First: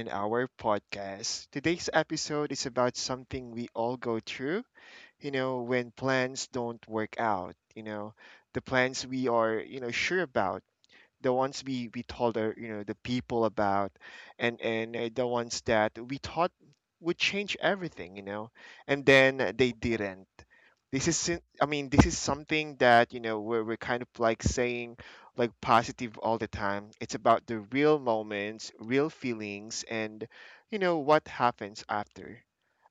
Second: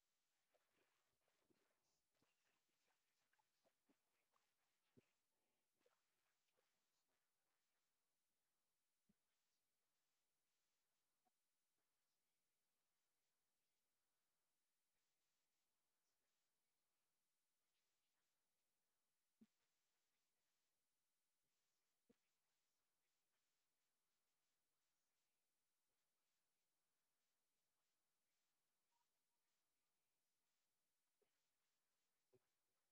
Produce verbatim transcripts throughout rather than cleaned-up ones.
an Hour podcast. Today's episode is about something we all go through, you know, when plans don't work out, you know, the plans we are, you know, sure about the ones we we told our, you know the people about and and uh, the ones that we thought would change everything you know and then uh, they didn't. This is sin- i mean this is something that you know we're, we're kind of like saying like positive all the time. It's about the real moments, real feelings, and you know what happens after,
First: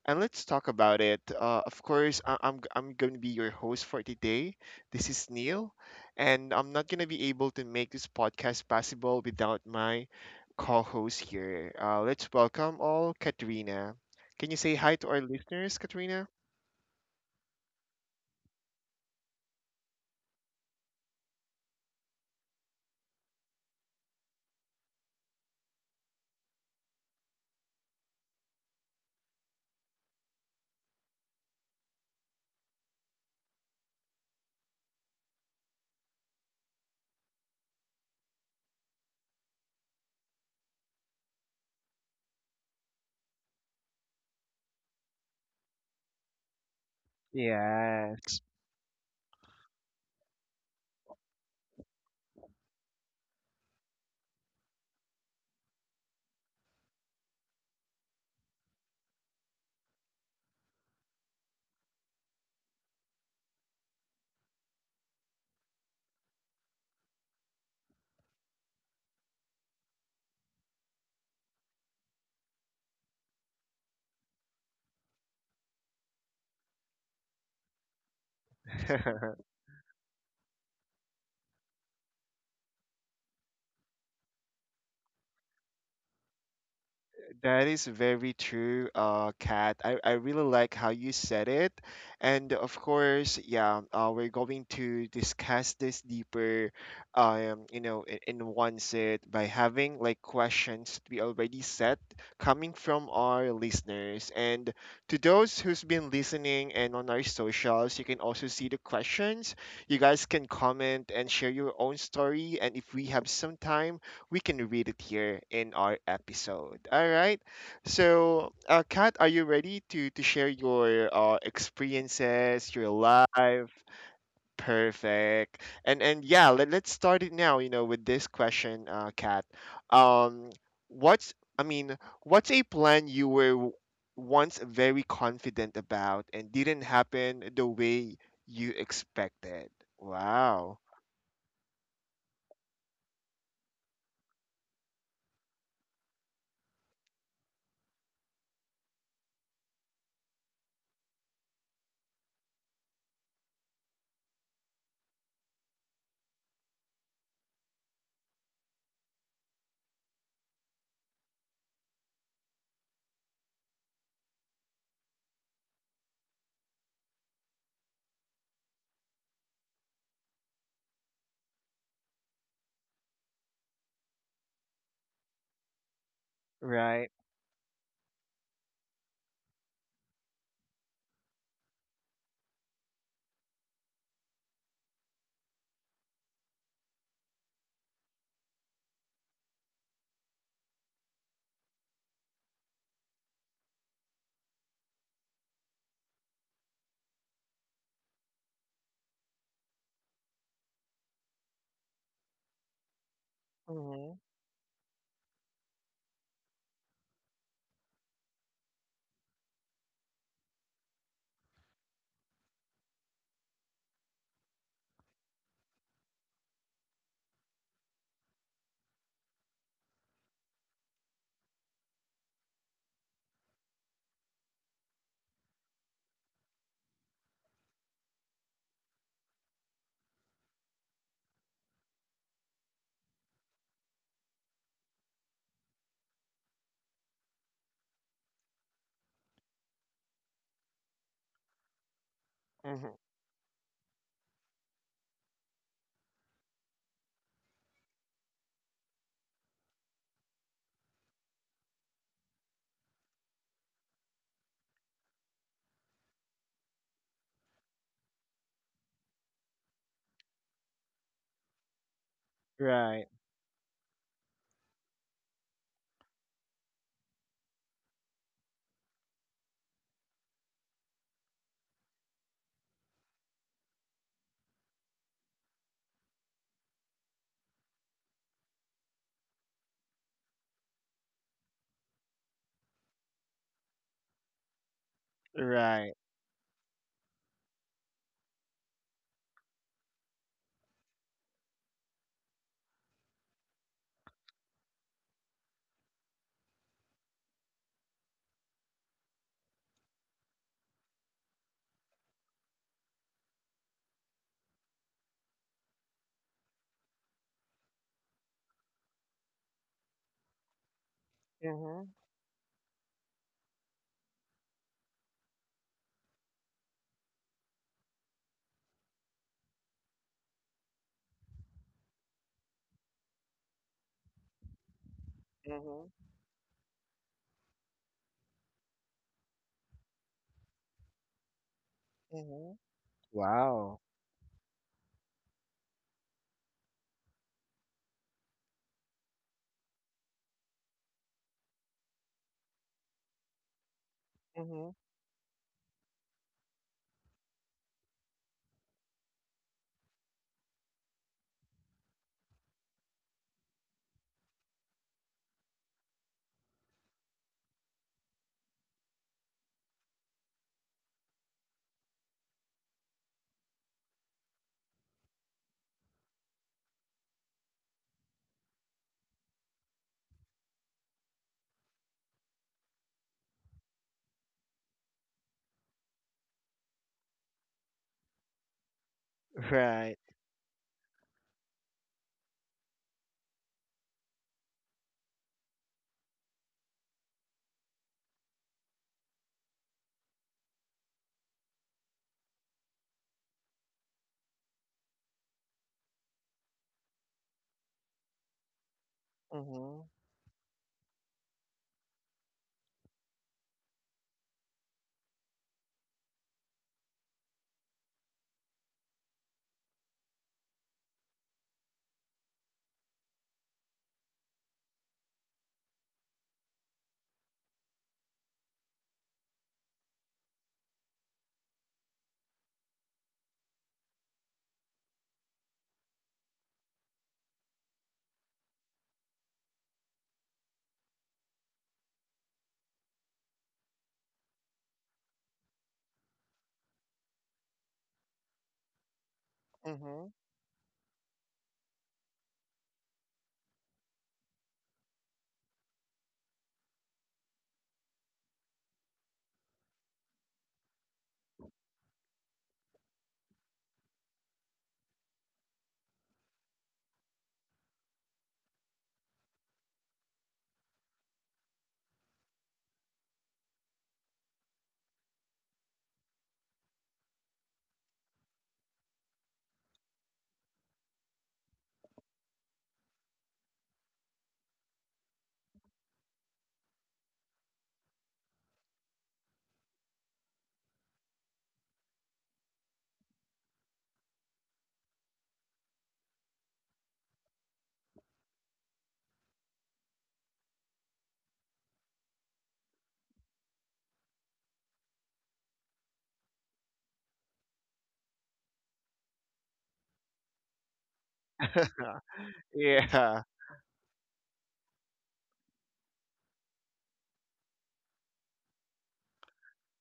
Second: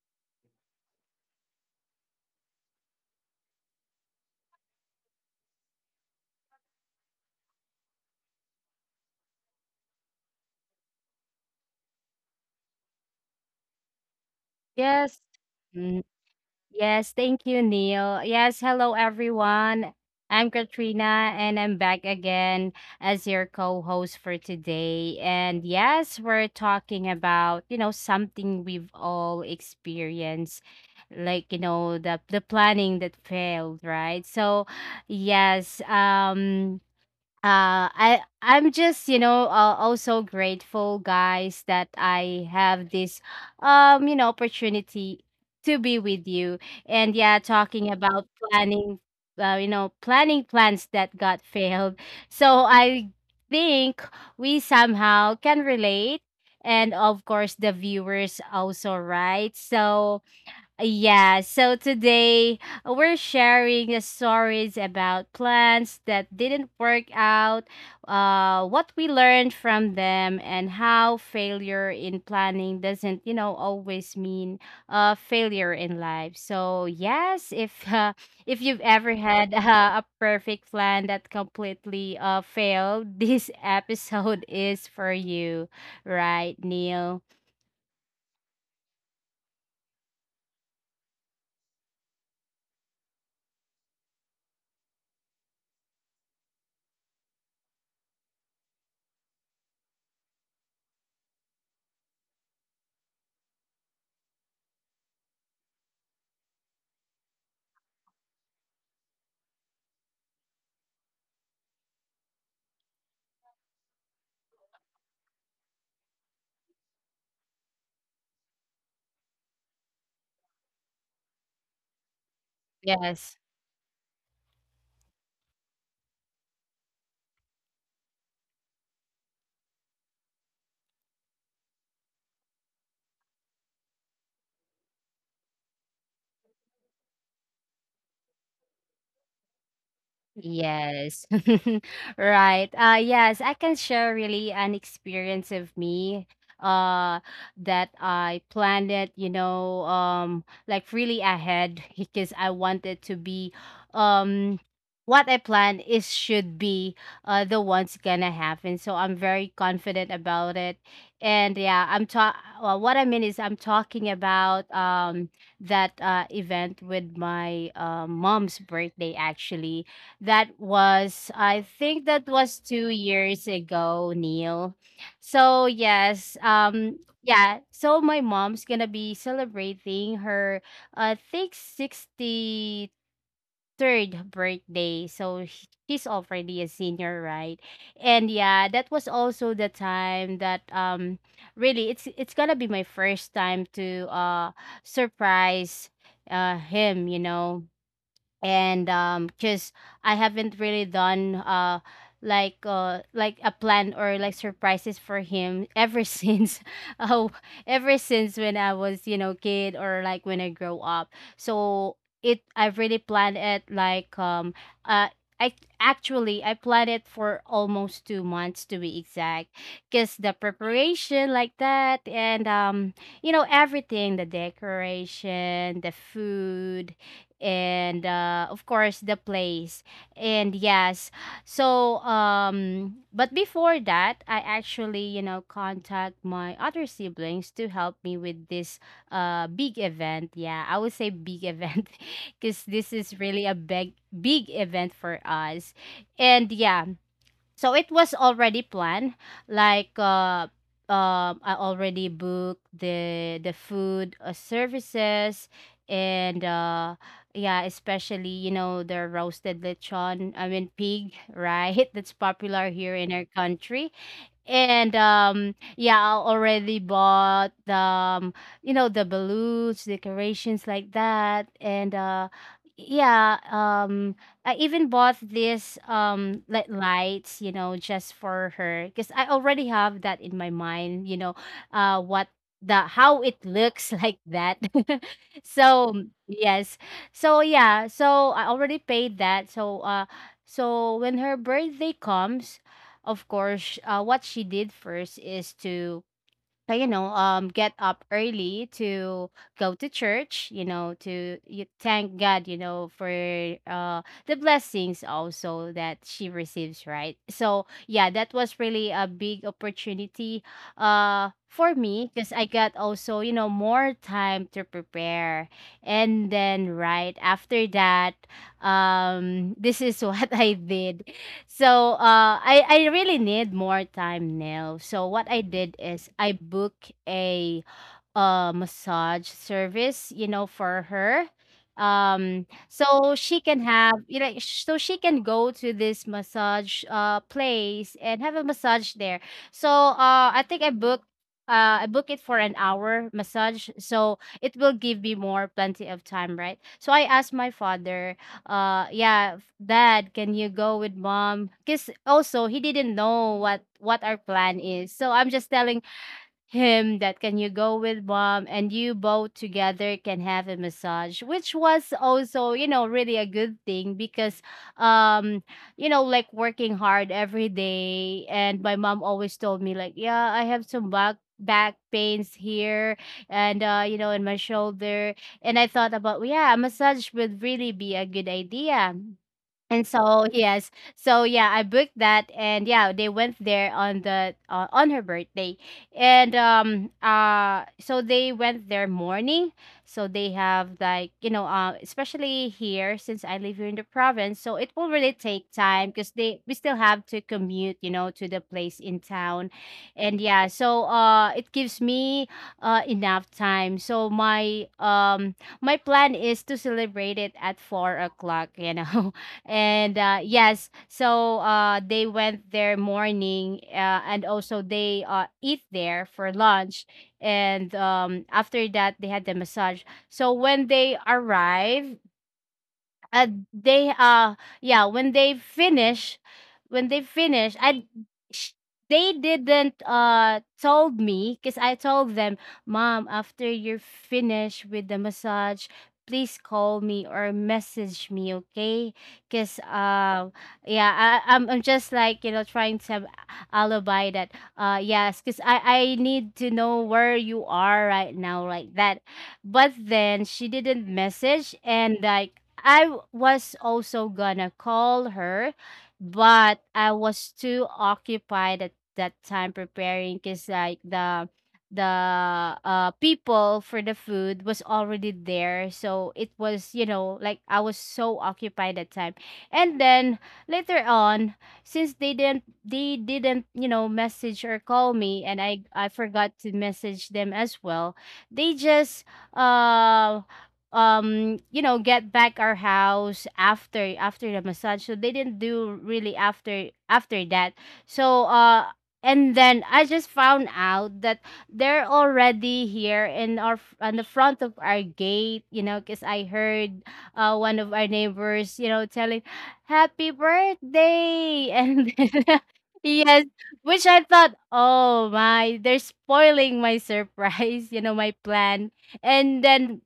and let's talk about it. Uh, of course, I- I'm g- I'm going to be your host for today. This is Neil, and I'm not going to be able to make this podcast possible without my co-host here. Uh, let's welcome all Katrina. Can you say hi to Yes. our listeners, Mm, Katrina? Yes, thank you, Neil. Yes, hello everyone. I'm Katrina and I'm back again as your co-host for today. And yes, we're talking about, you know, something we've all experienced, like, you know, the the planning that failed, right? So, yes, um uh i i'm just you know uh, also grateful guys that I have this um you know opportunity to be with you and yeah talking about Yes. planning uh, you know planning plans that got failed so I think we somehow can relate and of course the viewers also right so yeah, so today, uh, we're sharing the stories about plans that didn't work out, uh, what we learned from them, and how failure in planning doesn't, you know, always mean uh, failure in life. So yes, if uh, if you've ever had uh, a perfect plan that completely uh, failed, this episode is for you, right, Neil? That is very true, uh, Kat. I, I really like how you said it. And of course, yeah, uh, we're going to discuss this deeper, um, you know, in, in one sit by having like questions we already set coming from our listeners. And to those who's been listening and on our socials, you can also see the questions. You guys can comment and share your own story. And if we have some time, we can read it here in our episode. All right. So, uh, Kat, are you ready to to share your uh, experiences, your Yes. life? Perfect. And and yeah, let, let's start it now. You know, with this question, uh, Kat. Um, what's I mean, what's a plan you were w- once very confident about and didn't happen the way you expected? Wow. Yes. Right. Uh yes, I can share really an experience of me uh that I planned it, you know, um like really ahead because I wanted to be um what I plan is should be uh the one's gonna happen. So I'm very confident about it. And yeah, I'm ta well, what I mean is I'm talking about um that uh event with my uh, mom's birthday actually that was, I think that was two years ago, Neil. So yes, um, Right. yeah. So my mom's gonna be celebrating her, uh, I think, sixty-third birthday. So sh- she's already a senior, right? And yeah, that was also the time that um, really, it's it's gonna be my first time to uh surprise uh him, you know and um because I haven't really done uh like uh like a plan or Mm-hmm. like surprises for him ever since oh ever since when I was you know kid or like when I grow up so it I've really planned it like um uh I actually I planned it for almost two months to be exact, cause the preparation like that and um you know everything the decoration the food and uh, of course the place and yes so um but before that I actually you know contact my other siblings to help me with this uh big event yeah I would say big event because Mm-hmm. this is really a big big event for us and yeah so it was already planned. Like uh um I already booked the the food uh, services and uh yeah, especially you know the roasted lechon, I mean pig, right? That's popular here in Right. our country. And um yeah, I already bought the um, you know the balloons, decorations like that. And uh yeah, um I even bought this um like lights, you know, just for her because I already have that in my mind, you know, uh what the how it looks like that. so Right. yes. So yeah, so I already paid that. So uh so when her birthday comes, of course, uh, what she did first is to, uh, you know, um, get up early to go to church, you know, to you thank God, you know, for uh, the blessings also that she receives, right? So, yeah, that was really a big opportunity uh, for Mhm. me because I got also, you know, more time to prepare. And then, right after that, um, this is what I did so uh, I I really need more time now. So what I did Mhm. is I book a uh, massage service, you know, for her. Um, Mhm. so she can Wow. have, you know, sh- so she can go to this massage uh place and have a massage there. So uh, I think I booked. Uh, I book it for an hour massage, so it will Mhm. give me more plenty of time, right? So I asked my father, uh, yeah, Dad, can you go with Mom? Cause also he didn't know what what our plan is, so I'm just telling him that can you go with mom and you both together can have a massage which was also you know really a good thing because um you know like working hard every day and my mom always told me like yeah I have some back back pains here and uh you know in my shoulder and I thought about yeah a massage would really be a good idea and Right. so yes, so yeah, I booked that, and yeah, they went there on the uh, on her birthday, and um uh so they went there morning, so they have like you know uh especially here since I live here in the province, so it will really take time because they we still have to commute you know to the place in town, Mhm. and yeah, so uh it gives me uh enough time. So my um my plan is to celebrate it at four o'clock, you know and uh, yes so uh, they went there morning uh, and also they uh, eat there for lunch and um, after that they had the massage so when they arrive uh they uh yeah when they finish when they finish I sh- they didn't uh told me because I told them mom after you're finished with the massage please call me or message me okay because Mhm. uh yeah I, I'm, I'm just like you know trying to have alibi that uh yes because i i need to know where you are right now like that but then she didn't message, and like I w- was also gonna call her, but I was too occupied at that time preparing because like the the uh people for the food was already there so it was you know like I was so occupied that time and then later on since they didn't they didn't you know message or call me and i I forgot to message them as well they just uh um you know get back our house after after the massage so they didn't do really after after that so uh and then I just found out that they're already here in our on the front of our gate you know because I heard uh one of our neighbors you know telling happy birthday and then, yes Yeah. which I thought oh my they're spoiling my surprise you know my plan and then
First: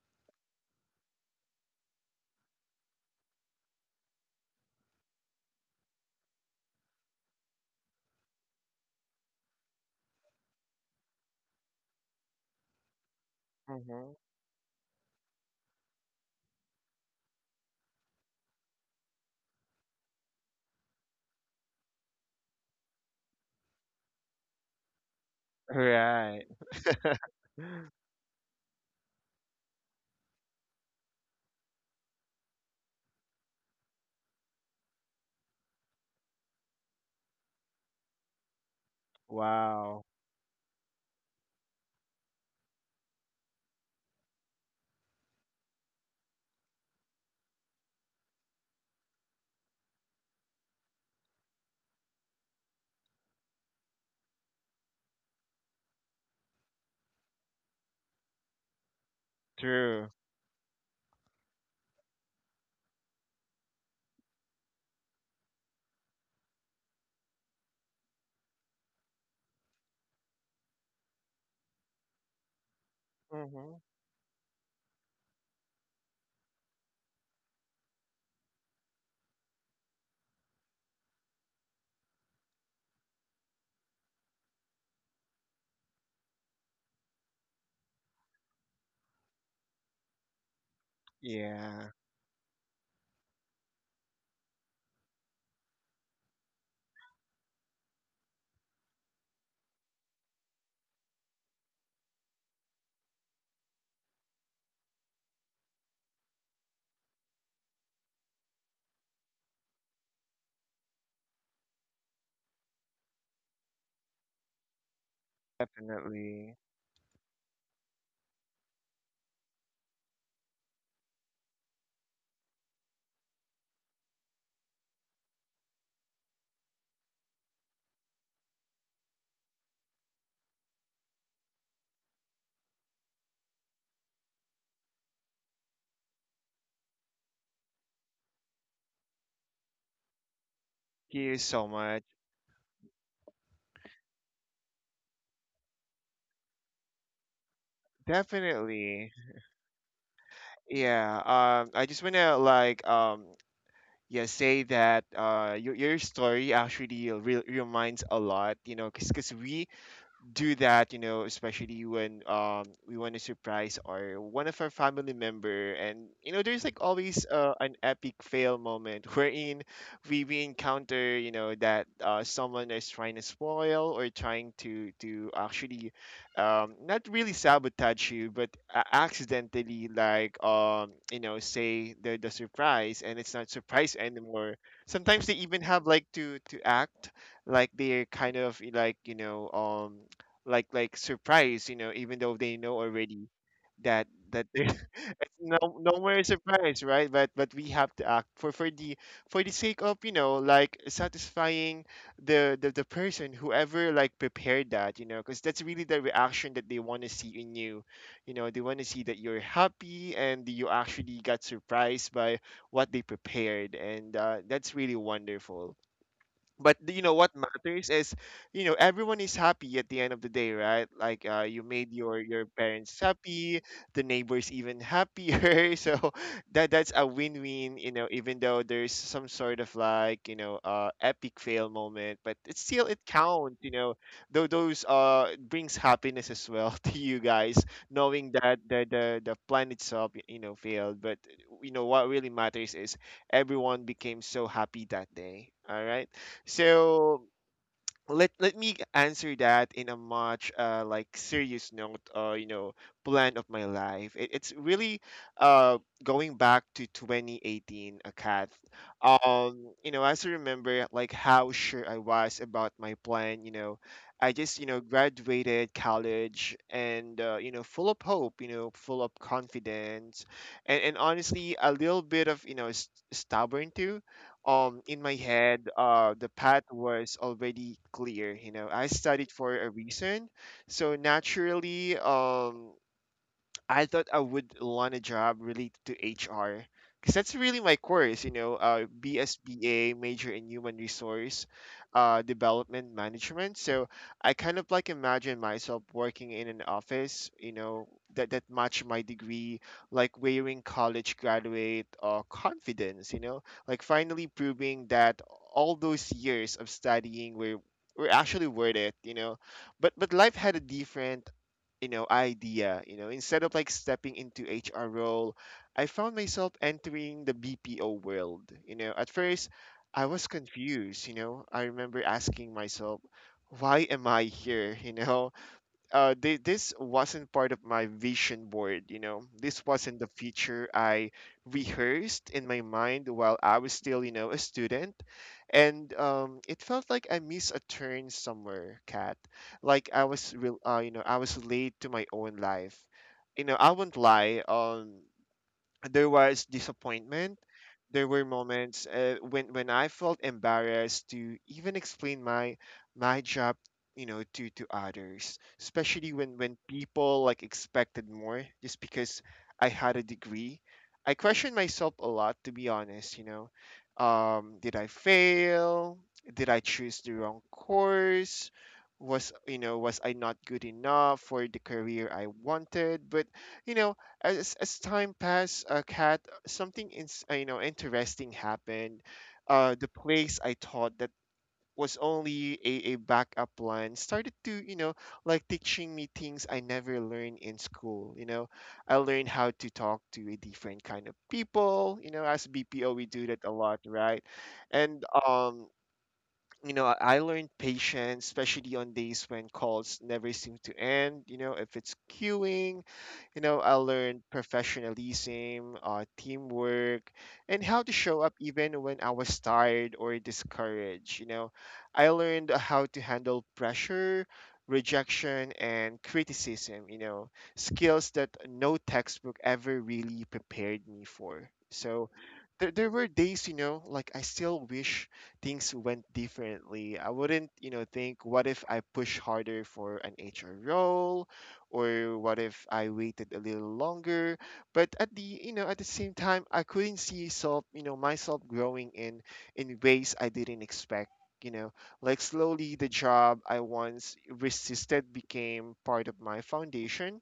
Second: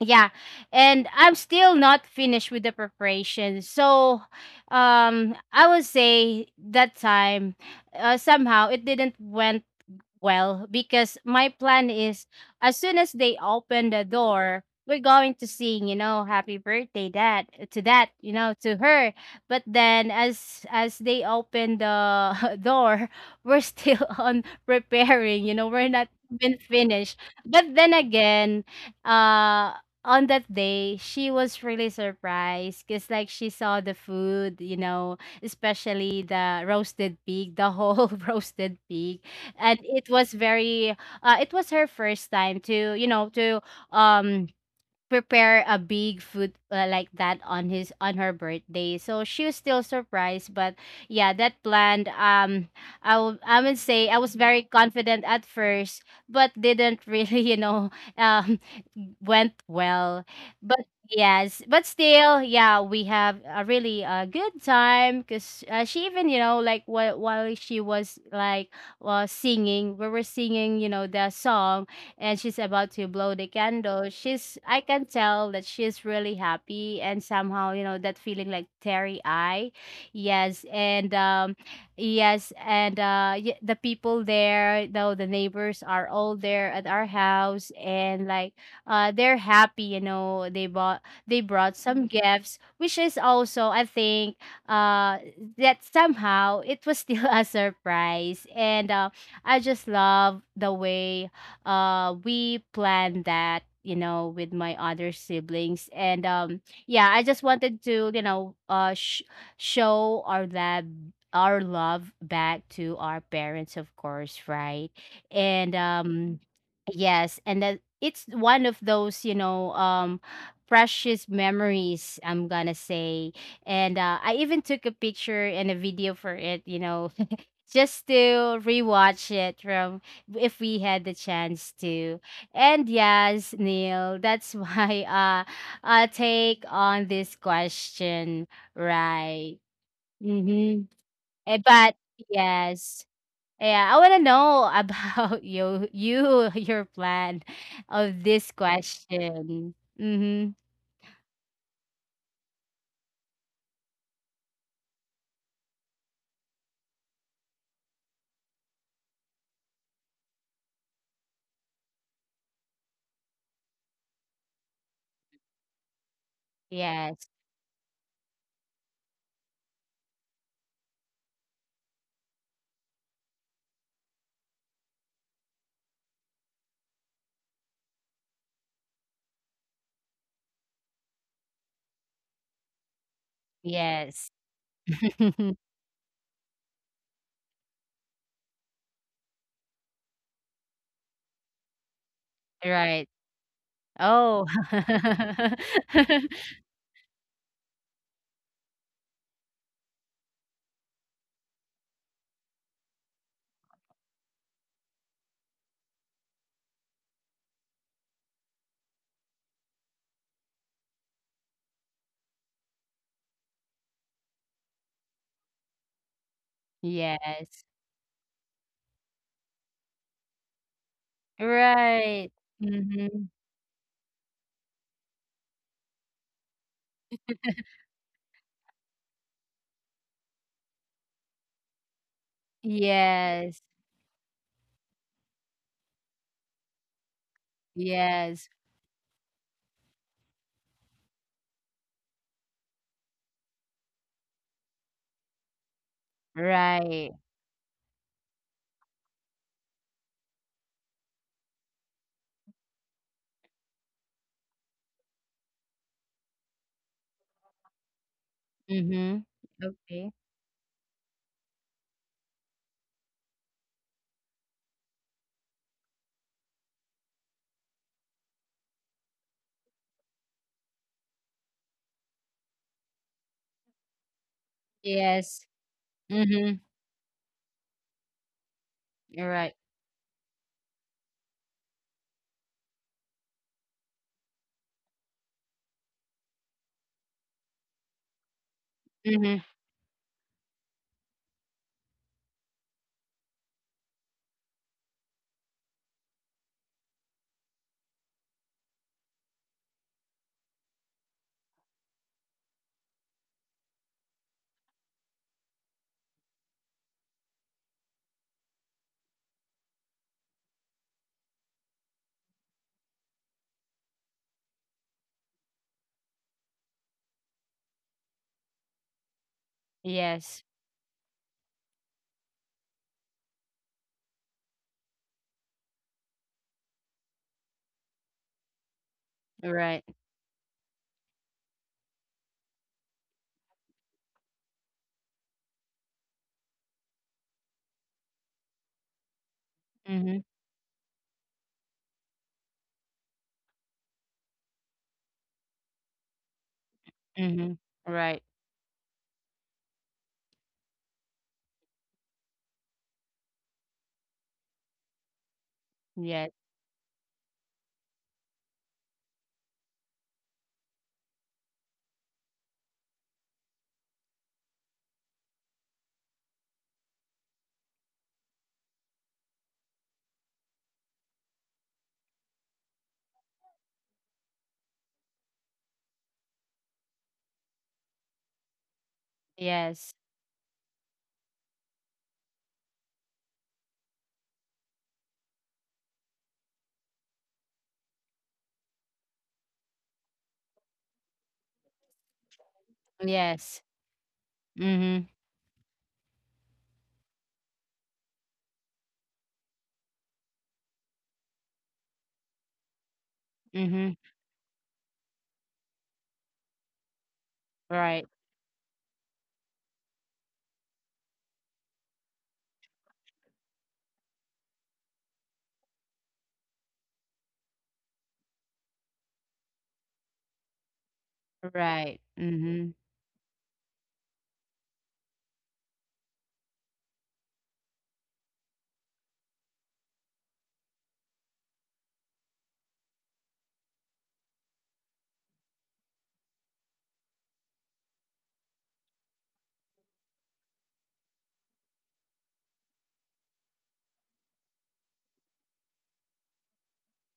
yeah and I'm still not finished with the preparation so um I would say that time uh, somehow it didn't went well, because my plan is as soon as they open the Mhm. door, we're going to sing, you know, happy birthday Dad" uh, to that, you know, to her. But then as as they open the door, we're still on preparing, you know, we're not Right. even finished. But then again, uh on that day, she was really surprised because, like, she saw the food, you know, especially the roasted pig, the whole roasted pig and Wow. it was very uh, it was her first time to you know to um prepare a big food uh, like that on his on her birthday. So she was still surprised, but yeah, that planned. Um, I would I would say I was very confident at first, but didn't really you know um True. went well. But yes, but still, yeah, we have a really uh, good time because uh, she even you know like while while she was like uh, singing, we were singing you know the song and she's about to blow Mhm. the candle she's I can tell that she's really happy and somehow you know that feeling like teary eye yes and um yes and uh y- the people there though the neighbors are all there at our house and like uh they're happy you know they bought they brought Yeah, some gifts which is also I think uh that somehow it was still a surprise and uh, I just love the way uh we planned that you know with my other siblings and um yeah I just wanted to you know uh sh- show our lab our love back to our parents of course right and um definitely. yes and that it's one of those you know um precious memories I'm gonna say and uh, I even took a picture and a video for it you know just to rewatch it from if we had the chance to. And yes, Neil, that's my uh, uh take on this question, right? Mm-hmm. Thank you Eh, so but much. yes. Yeah, I want to know about you, you, your plan of this Definitely. question. Mm-hmm. Yeah. Um, I just wanna like um yeah say that uh your your story actually re reminds a lot, you know, cause 'cause we do that, you know, especially when um we want to surprise our one of our family member, and you know, there's like always Yes, uh, an epic fail moment wherein we we encounter, you know, that uh, someone is trying to spoil or trying to to actually, um, not really sabotage you, but a- accidentally like um you know say the the surprise, and it's not surprise yes, anymore. Sometimes they even have like to to act like they're kind of like you know um like like surprised, you know, even though they know right. already that that Oh, there's it's no no more surprise, right? But but we have to act for for the for the sake of you know like satisfying the the, the person whoever like prepared that, you know, because that's really the reaction that they want to see in you. You know, they want to see that you're happy and you actually got surprised by what they prepared, and uh, that's really wonderful but th- you know what yes. matters is you know everyone is happy at the end of the day, right? Like uh, you made your Right. your parents Mhm. happy, the neighbors even happier. So that that's a win-win, you know, even though there's some sort of like you know uh epic fail moment, but it still it counts, Yes. you know, though those uh brings happiness as well to you guys, knowing Yes. that the the, the plan itself you know failed, but you know what really matters is everyone became so happy that day. All right, Right. so let let me answer that in a much uh, like serious note, or you know plan of my life. It, it's really uh going back to twenty eighteen, a cat. Mhm. Um, you know, Okay. as I remember like how sure I was about my plan. You know, I just you know graduated college and uh, you know full of hope. You know, full of confidence, and and honestly a little bit of you know st- stubborn too. um in my Yes. head uh the path Mhm. was already clear, you know, I studied You're for right. a reason, so naturally um I thought I would want a job related to H R because that's really my course, you know, uh, Mhm. B S B A, major in human resource uh, development management. So I kind of like imagine myself working in an office, you know, that, that match my degree, like wearing college graduate uh, confidence, you know, like finally proving that all those years of studying were, were actually worth it, you know. But, but life had a different you know idea. You know, instead of like stepping into HR role, I found myself entering the BPO world, you know. At first I was Yes. confused, you know, I remember asking myself, why am I here? You know, uh, thi- this wasn't part of my vision board, you know. This Right. wasn't the feature I rehearsed in my mind while I was still, you know, a student. And um, it felt like I missed a turn somewhere, Kat. Like I Mhm. was real, uh, you know, I was late to my own life. You know, I won't lie. Um, there was disappointment. Mhm. There were Right. moments uh, when when I felt embarrassed to even explain my my job, you know, to to others, especially Yes. when when people like expected more just because I had a degree. I questioned myself a lot, to be honest. You know, um, did I fail? Did I choose the wrong course? Was you know was I not good enough for the career I wanted? But you know as as time passed, uh, Kat, something in, you know interesting happened. Uh, the Yes. place I taught that was only a, a backup plan started to you know like teaching me things I never learned in school. You know, I learned how to talk to a different kind of people. You know, as B P O we do that a Yes. lot, right? And Mhm. um. You know, I I learned patience, especially on days when calls never seem to end. You know, if it's queuing, you know, I Mhm. learned professionalism, uh, teamwork, and how to Right. show up even when I was tired or discouraged. You know, I learned how to handle pressure, rejection, and criticism, you know, skills that no textbook ever really prepared me for. Right. So there, Mhm. there were days, you know, like I still wish things went differently. I wouldn't, you know, think, what if I push harder for an H R role? Or what if I waited a little longer? But at the you know at the same time, I couldn't see self you know myself growing in in ways I didn't expect. You know, like slowly the job I once resisted became part of my foundation,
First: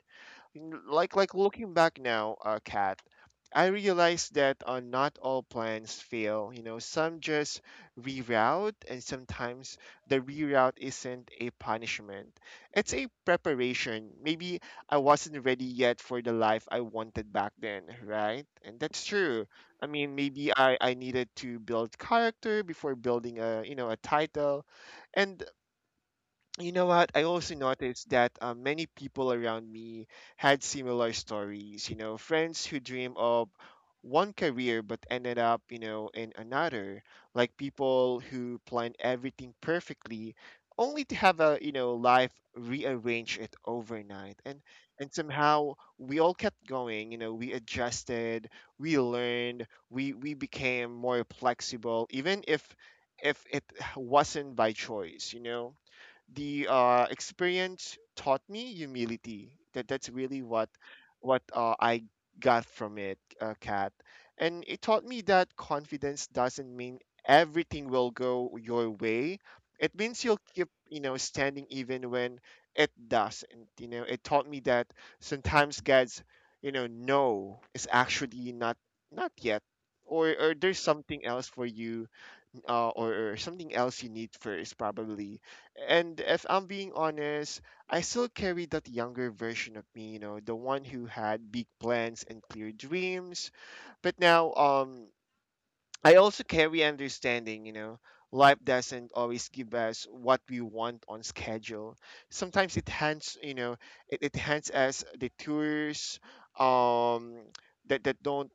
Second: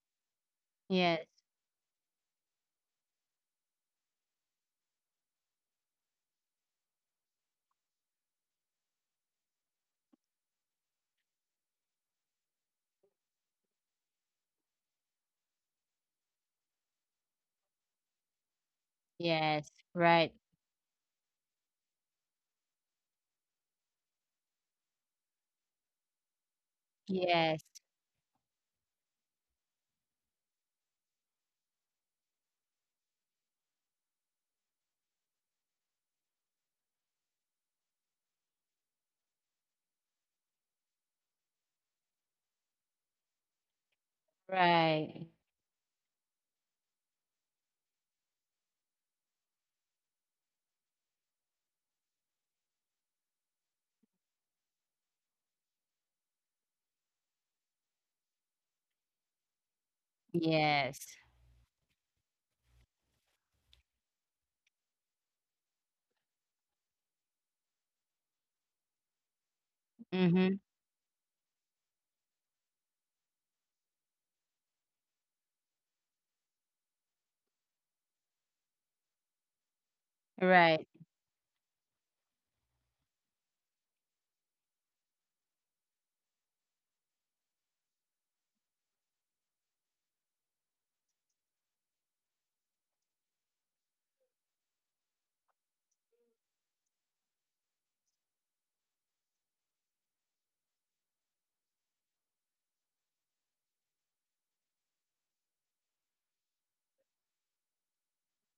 like Yes. like looking back now, uh, Kat, I realized that uh, not all plans fail. You know, some just reroute, and sometimes the reroute isn't a punishment. It's a preparation. Maybe I wasn't ready yet for the life I wanted back then, right? And that's true. Yes. I mean, Right. maybe I, I needed to build character before building a you know a title, and you know what? I also Yes. noticed that uh, many people around me had similar stories. You know, friends who dream of one career but ended up, you know, in another. Like people who planned everything perfectly, only to have a, you know, life rearrange it overnight. And and Right. somehow we all kept going. You know, we adjusted, we learned, we we became more flexible, even if if it wasn't by choice. You know the uh, experience taught me humility. That that's really what Yes. what uh, I got from it, uh, Kat. And it taught me that confidence doesn't mean everything will go your way. It means you'll Mhm. keep you know standing even when it doesn't. You know, it taught me that sometimes God's you know no is actually not not yet, or or there's Right. something else for you uh, or, or something else you need first, probably. And if I'm being honest, I still carry that younger version of me, you know, the one who had big plans and clear dreams. But now, um, I also carry understanding, you know, life doesn't always give us what we want on schedule. Sometimes it hands, you know, it, it hands us detours um, that, that don't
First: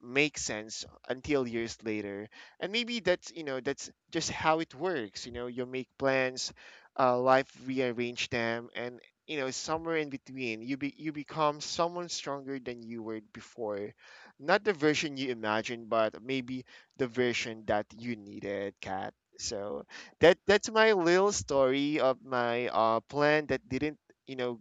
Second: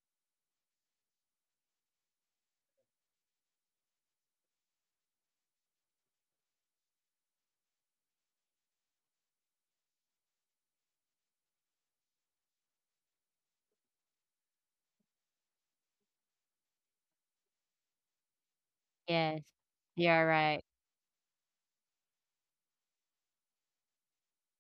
make sense until years later. And maybe that's, you know, that's just how it works. You know, you make plans, uh, life rearrange them, and, you know, somewhere in between, you, be, you become someone stronger than you were before. Not the version you imagined, but maybe the version that you needed, Kat. Yes. So You're that right. that's my little story of my uh, plan that didn't you know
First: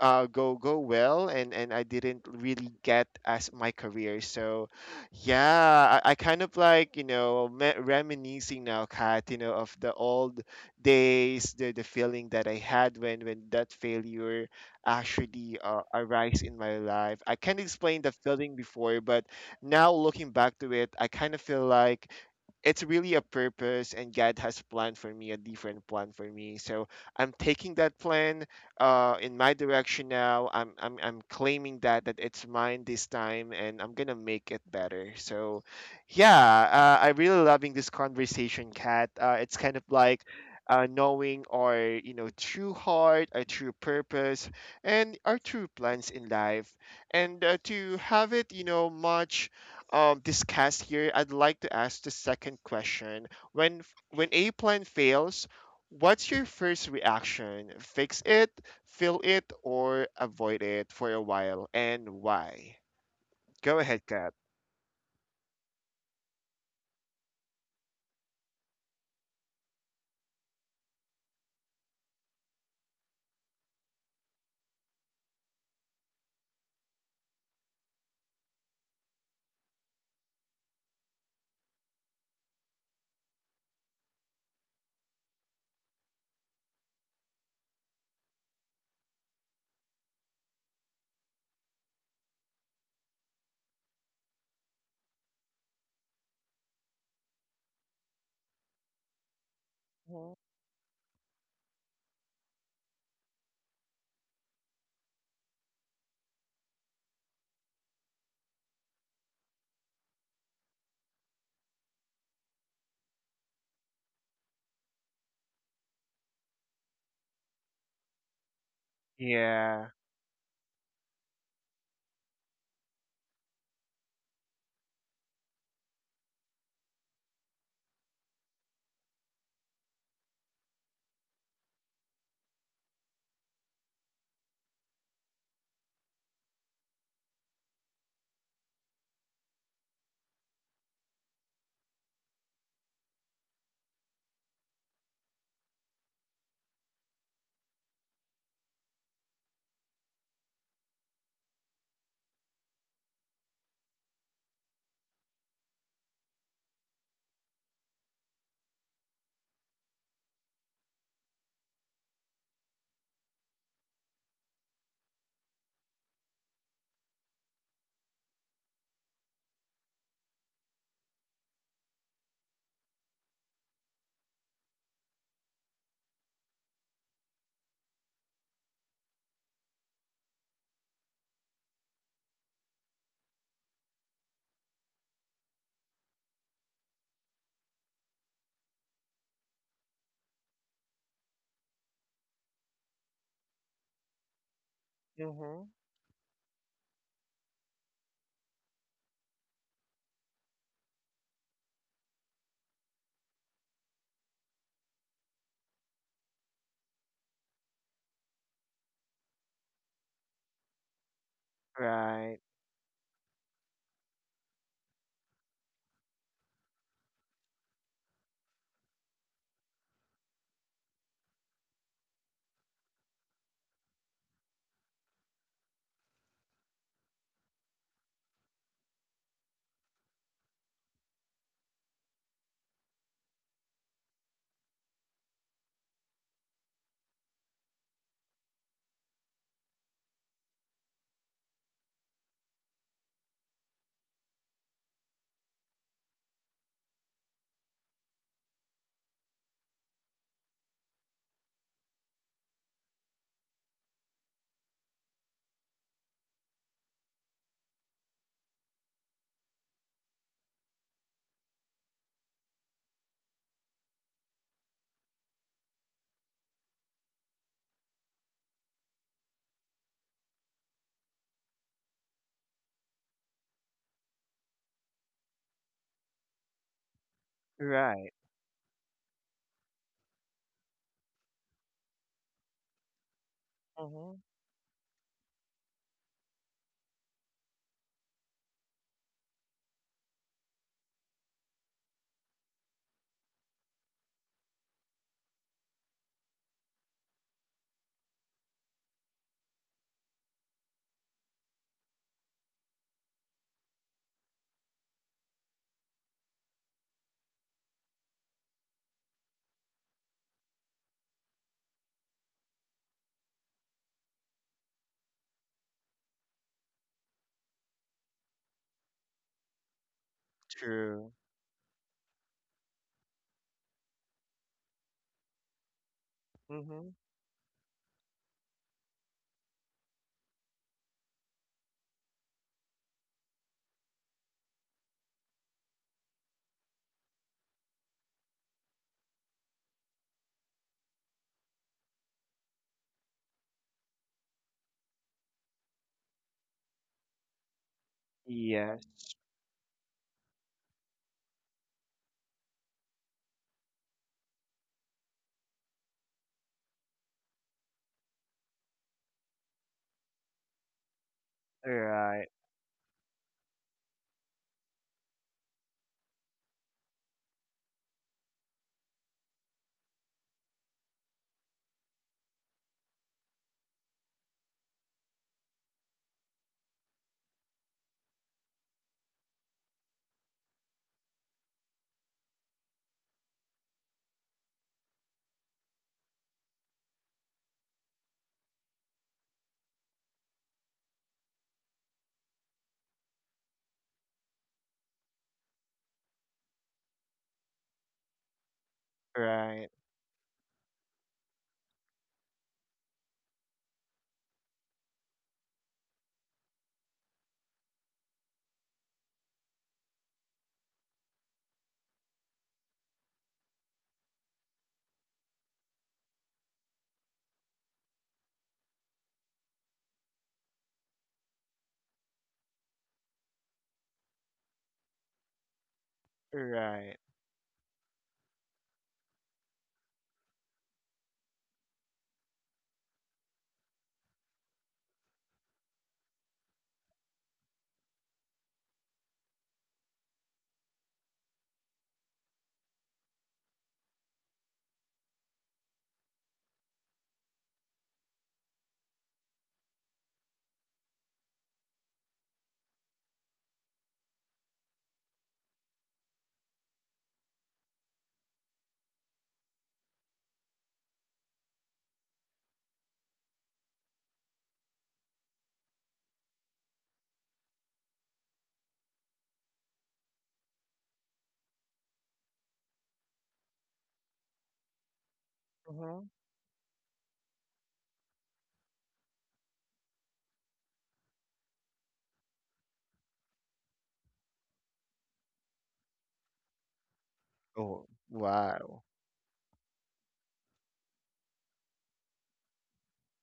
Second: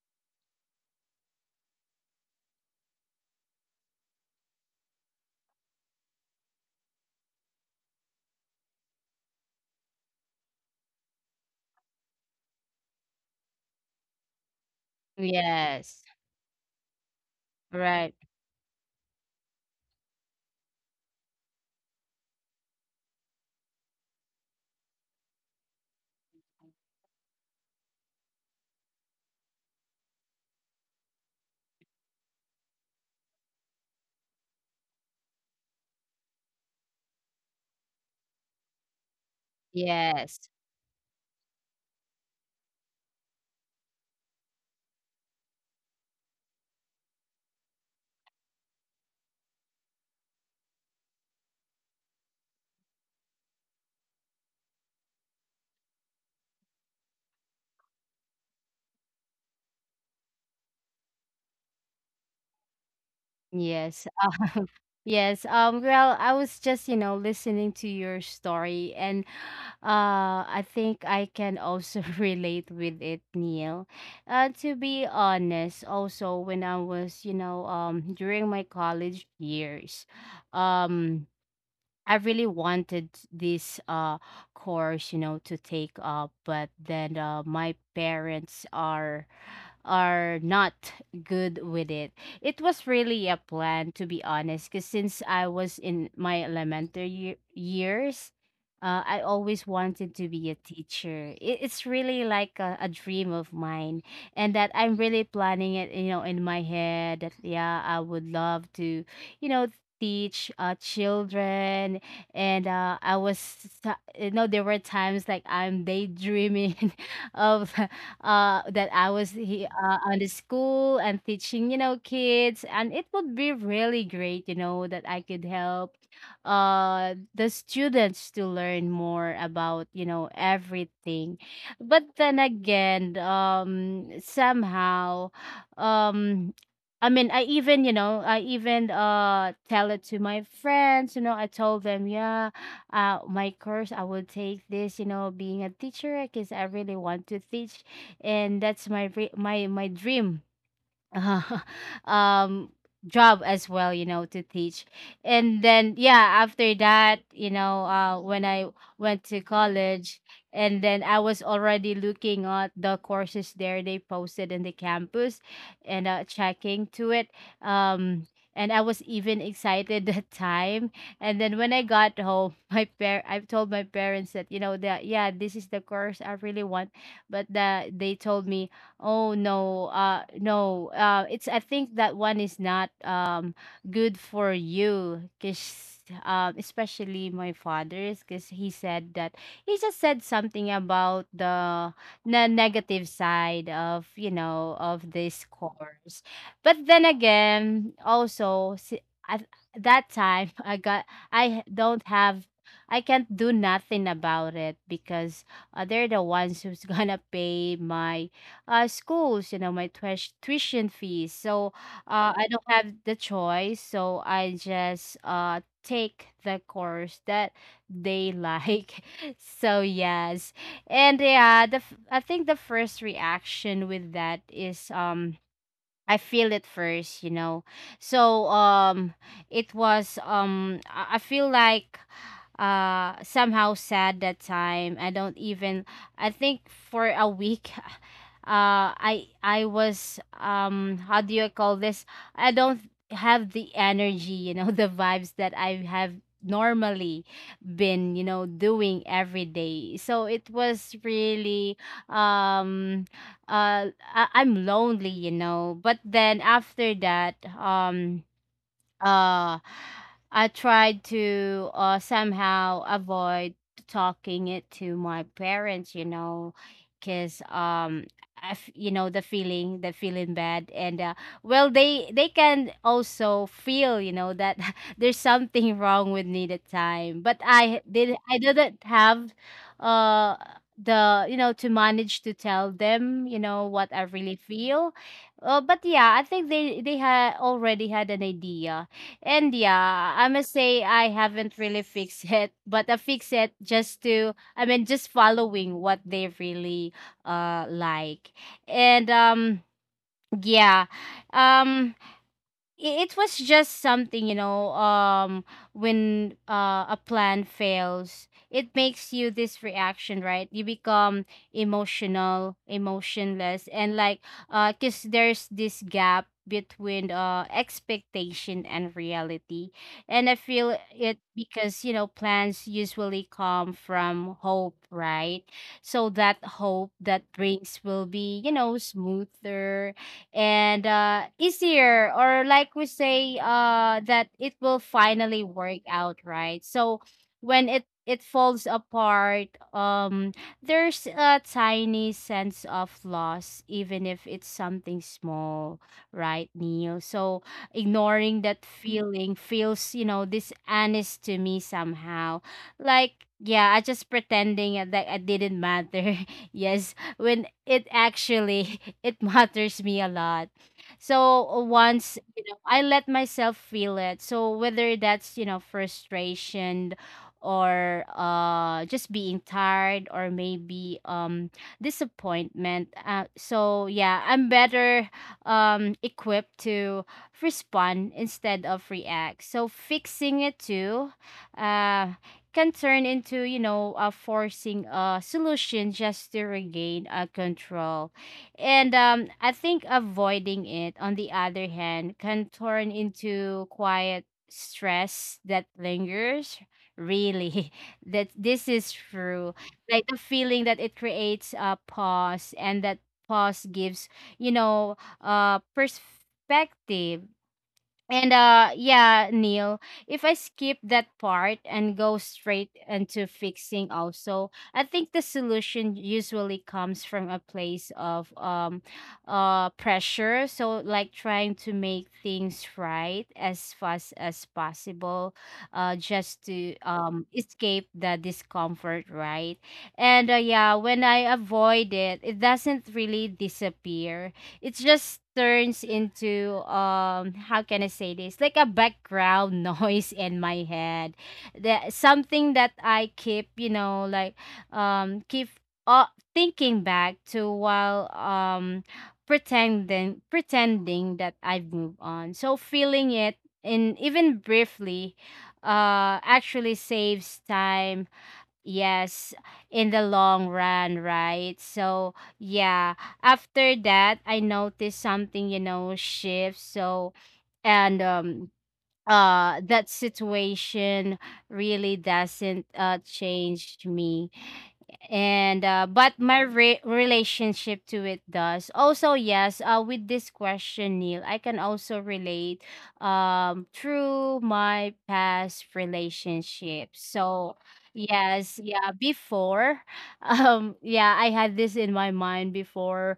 uh, go go well and and I didn't really get as my career. So yeah, I, I kind of like, you know, me- reminiscing now, Kat, you know, of the old days, the the feeling that I had when when that failure actually uh, Yes. arise in my life. I can't explain the Right. feeling before, but now looking back to it, I kind of feel like it's really a purpose and God has planned for me a different plan for me. So I'm taking that plan uh, in my direction now. I'm I'm I'm claiming that that it's mine this time, and I'm gonna make it better. So, yeah, uh, I really loving this conversation, Kat. Uh, it's kind of like Yes. uh, knowing our, you know, true heart, our true purpose, and our true plans in life. And uh, to have it, you know, much um, discussed here, I'd like to ask the second question. When when a plan fails, what's your first reaction? Fix it, feel it, or avoid it for a while, and why? Go ahead, Yes. Kat. Uh, yes. Um, well, I was just, you know, listening to your story and uh I think I can also relate with it, Neil. Uh to be honest, also when I was, you know, um during my college years, um I really wanted this uh course, you know, to take up, but then uh my parents are are not good with it. It was really a plan, to be honest, because since I was in my elementary ye- years, uh, I always wanted to Hmm. be a teacher. It, it's really like a, a dream of mine, and that I'm really planning it, you know, in my head that, yeah, I would love to, you know, teach uh, children and uh, I was, uh, you know, there were times like I'm daydreaming of uh, that I was he, Yeah. uh, on the school and teaching, you know, kids. And it would be really great, you know, that I could help uh, the students to learn more about, you know, everything. But then again, um, somehow, um, I mean, I even, you know, I even uh tell it to my friends, you know, I told them, yeah, uh my course I will take this, you know, being a teacher because I really want to teach, and that's my re- my my dream uh, um job as well, you know, to teach. And then yeah, after that, you know, uh when I went to college, and then I was already looking at the courses there they posted in the campus and uh checking to it um and I was even excited that time. And then when I got home my par- I told my parents that, you know, that yeah, this is the course I really want, but the, they told me, Oh no, uh no. Uh it's I think that one is not um good for you, cuz um especially my father's, cuz he said that he just said something about the ne- negative side of, you know, of this Hmm. course. But then again, also si- at that time I got I don't have I can't do nothing about it because uh, they're the ones who's gonna pay my uh, schools, you know, my tuish- tuition fees. So uh, Right. I don't have the choice. So I just uh, take the course that they like. So yes, and yeah, the f- I think the first reaction with that is um I feel it first, you know. So um it was um I I feel like uh somehow sad that time. I don't even I think for a week, uh I I was um how do you call this? I don't have the energy, you know, the vibes that I have normally been, you know, doing every day. So it was really um uh I- I'm lonely, you know. But then after that, um uh I tried to uh somehow avoid talking it to my parents, you know, cuz um I f- you know, the feeling the feeling bad. And uh, well, they they can also feel, you know, that there's something wrong with me that time, but i Right. did I didn't have uh the, you know, to manage to tell them, you know, what I Hmm. really feel. uh, but yeah, I think they they had already had an idea. And yeah, I must say I haven't really fixed it, but I fix it just to I mean just following what they really uh like. And um yeah. Um i- it was just something, you know, um when uh, a plan fails, it makes you this reaction, right? You become emotional, emotionless, and like uh because there's this gap between uh expectation and reality, and I feel True. it because, you know, plans usually come from hope, right? So that hope Hmm. that brings will be, you know, smoother and uh easier, or like we say uh that it will finally work out, right? So when it it falls apart, um there's a tiny sense of loss, even if it's something small, right, Neil? So ignoring that Yes. feeling feels, you know, dishonest to me somehow. Like yeah, I just pretending that I didn't matter, yes, when it actually it matters me a lot. So uh, once, Right. you know, I let myself feel it. So whether that's, you know, frustration or uh just being tired, or maybe um disappointment. uh, so yeah, I'm better um equipped to respond instead of react. So fixing it too uh can turn into, you know, a forcing a solution just to regain a control. And um, I think avoiding it, on the other hand, can turn into quiet stress that lingers. Really, that this is true. Right. Like the feeling that it creates a pause, and that pause gives, you know, uh, perspective. And uh yeah, Neil, if I skip that part and go straight into fixing also, I think the solution usually comes from a place of um uh pressure, so like trying to make things right as fast as possible, uh just to Right. um escape the discomfort, right? And uh, yeah, when I avoid it, it doesn't really disappear. It just turns into um how can I say this? Like a background noise in my head. That something that I keep, you know, like um keep uh, thinking back to, while um pretending pretending that I've moved on. So feeling it in even briefly uh actually saves time, yes, in the long run, right? So, yeah, after that, I noticed something, you know, shift. So, and um uh that situation really doesn't uh change me, and uh, Hmm. but my re- relationship to it does. Also yes, uh, with this question, Neil, I can also relate um through my past relationships. So Oh, yes, wow. yeah, before, um yeah, I had this in my mind before,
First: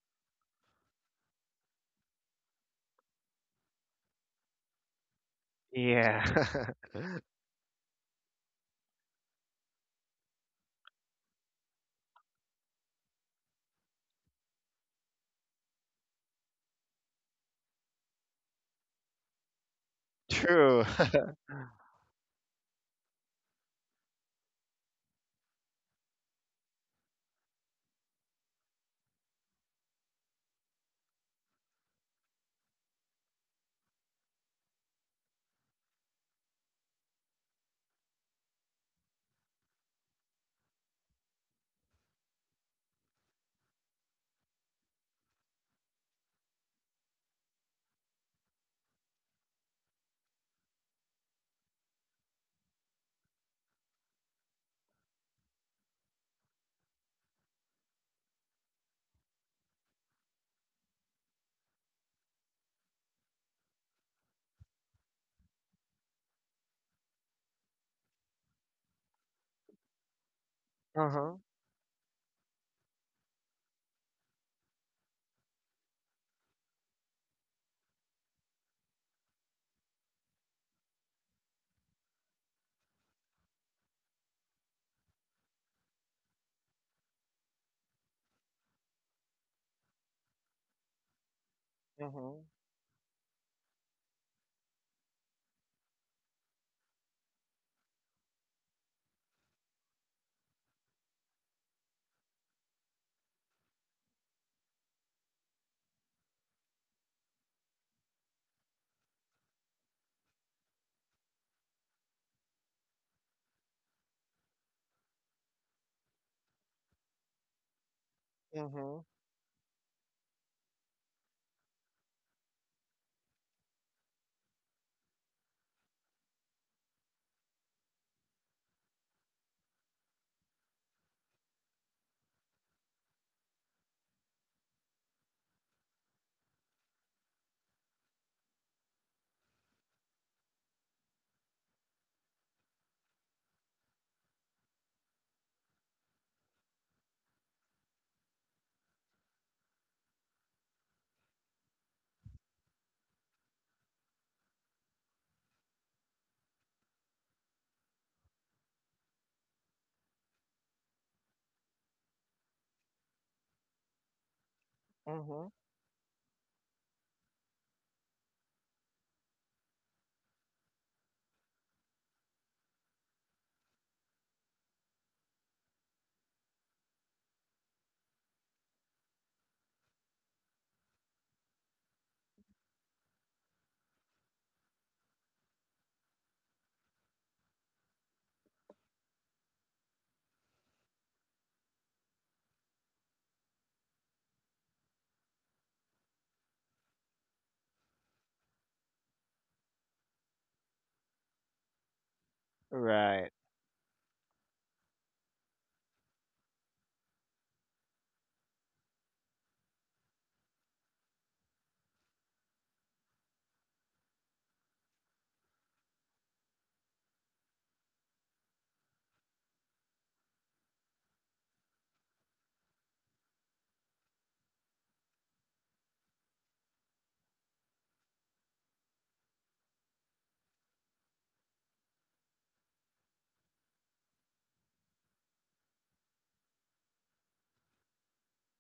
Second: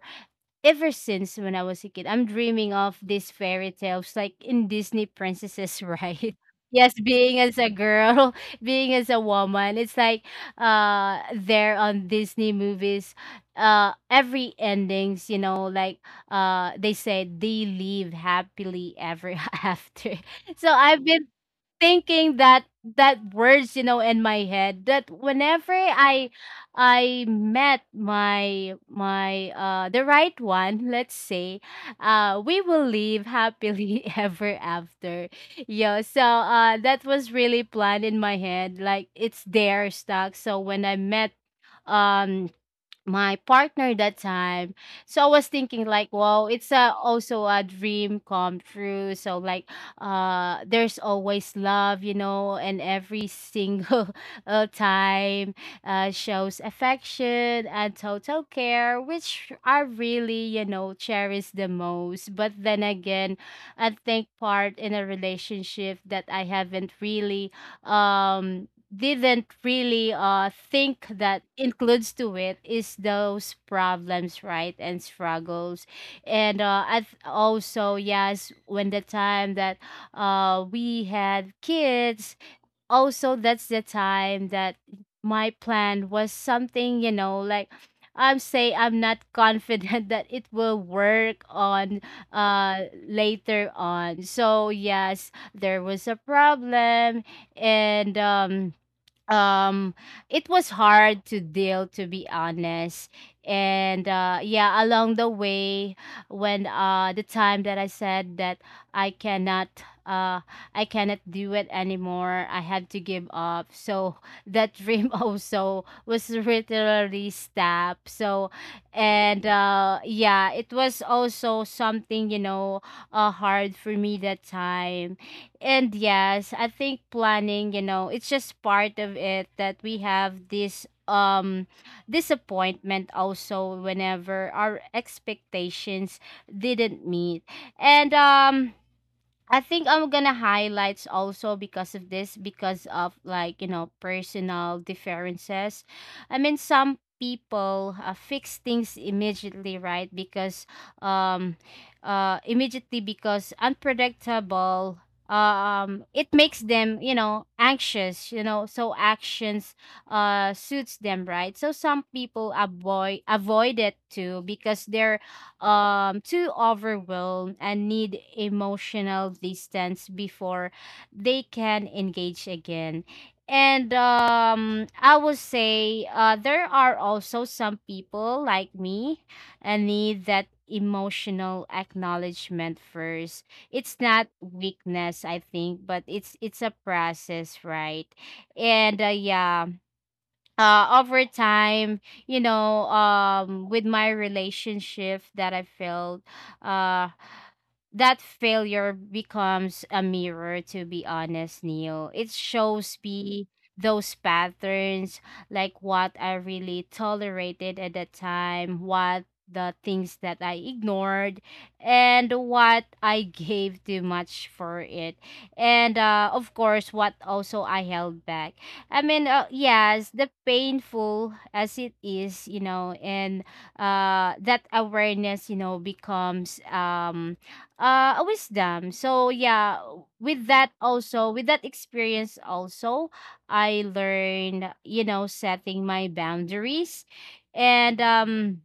ever since when I was a kid, I'm dreaming of these fairy tales, like in Disney princesses, Yeah. right? Yes, being as a girl, being as a woman, it's like uh there on Disney movies, uh every endings, you know, like uh they say they live happily ever after. So True. I've been thinking that that words, you know, in my head that whenever i i met my my uh the right one, let's say, uh we will live happily ever after. Yeah, so uh that was really planned in my head, like it's there stuck. So when I met um my partner that time. So I was thinking like, wow, it's a, also a dream come true. So like, uh, there's always love, you know, and every single uh, time uh, shows affection and total care, which I really, you know, cherish the most. But then again, I think part in a relationship that I haven't really um didn't really uh think Uh-huh. that includes to it is those problems, right, and struggles. And uh I th- also yes, when the time that uh we had kids, also that's the time that my plan was something, you know, like I'm say I'm not confident that it will work on Mm-hmm. uh later on. So yes, there was a problem, and um um it was hard to deal, to be honest. And uh yeah, along the way, when uh the time that I said that I cannot uh i cannot do it anymore, I had to give up. So that dream also was literally stopped. So Mm-hmm. and uh yeah, it was also something, you know, uh hard for me that time. And yes, I think planning, you know, it's just part of it that we have this um disappointment also whenever our expectations didn't meet. And um I think I'm gonna highlights also because of this, because of like, you know, personal differences. I mean, some people uh, fix things immediately, right? Because, um, uh, immediately because unpredictable, um, it makes them, you know, anxious, you know, so actions, uh, suits them, right? So some people avoid, avoid it too because they're Mm-hmm. um too overwhelmed and need emotional distance before they can engage again. And um I would say uh there are also some people like me, and need that emotional acknowledgement first. It's not weakness, I think, but it's it's a process, right? And uh, yeah, uh over time, you know, um with my relationship that I felt uh that failure becomes a mirror, to be honest, Neil. It shows Right. me those patterns, like what I really tolerated at the time, what the things that I ignored, and what I gave too much for it, and uh, of course, what also I held back. I mean, uh, yes, the painful as it is, you know, and uh, that awareness, you know, becomes um, uh, a wisdom. So yeah, with that also, with that experience also, I learned, you know, setting my boundaries, and um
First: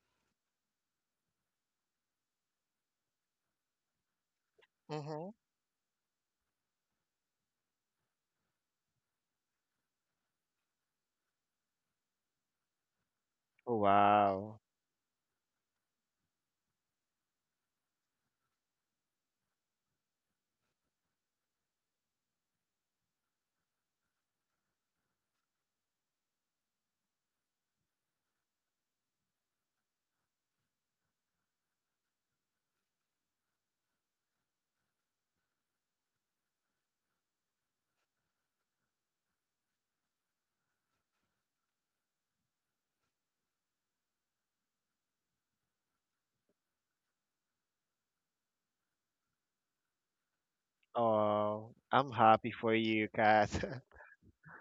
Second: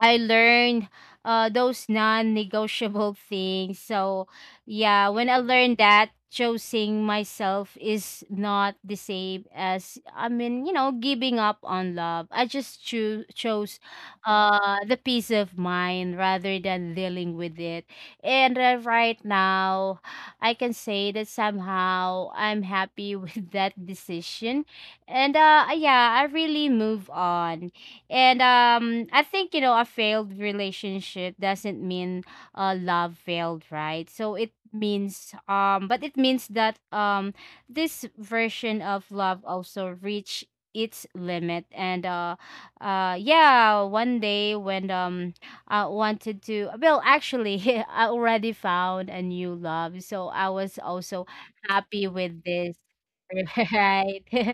I learned uh those non-negotiable things. So yeah, Mm-hmm. when I learned that choosing myself is not the same as I mean, you know, giving up on love. I just choose chose Wow. uh the peace of mind rather than dealing with it. And uh, right now, I can say that somehow I'm happy with that decision. And uh yeah, I really move on and um, I think you know a failed relationship doesn't mean uh, love failed, right? So it means um, but it means that um, this version of love also reached its limit and uh uh yeah, one day when um I wanted to, well actually I already found a new love, so I was also Oh, happy I'm with happy this. for you, Kat. Right.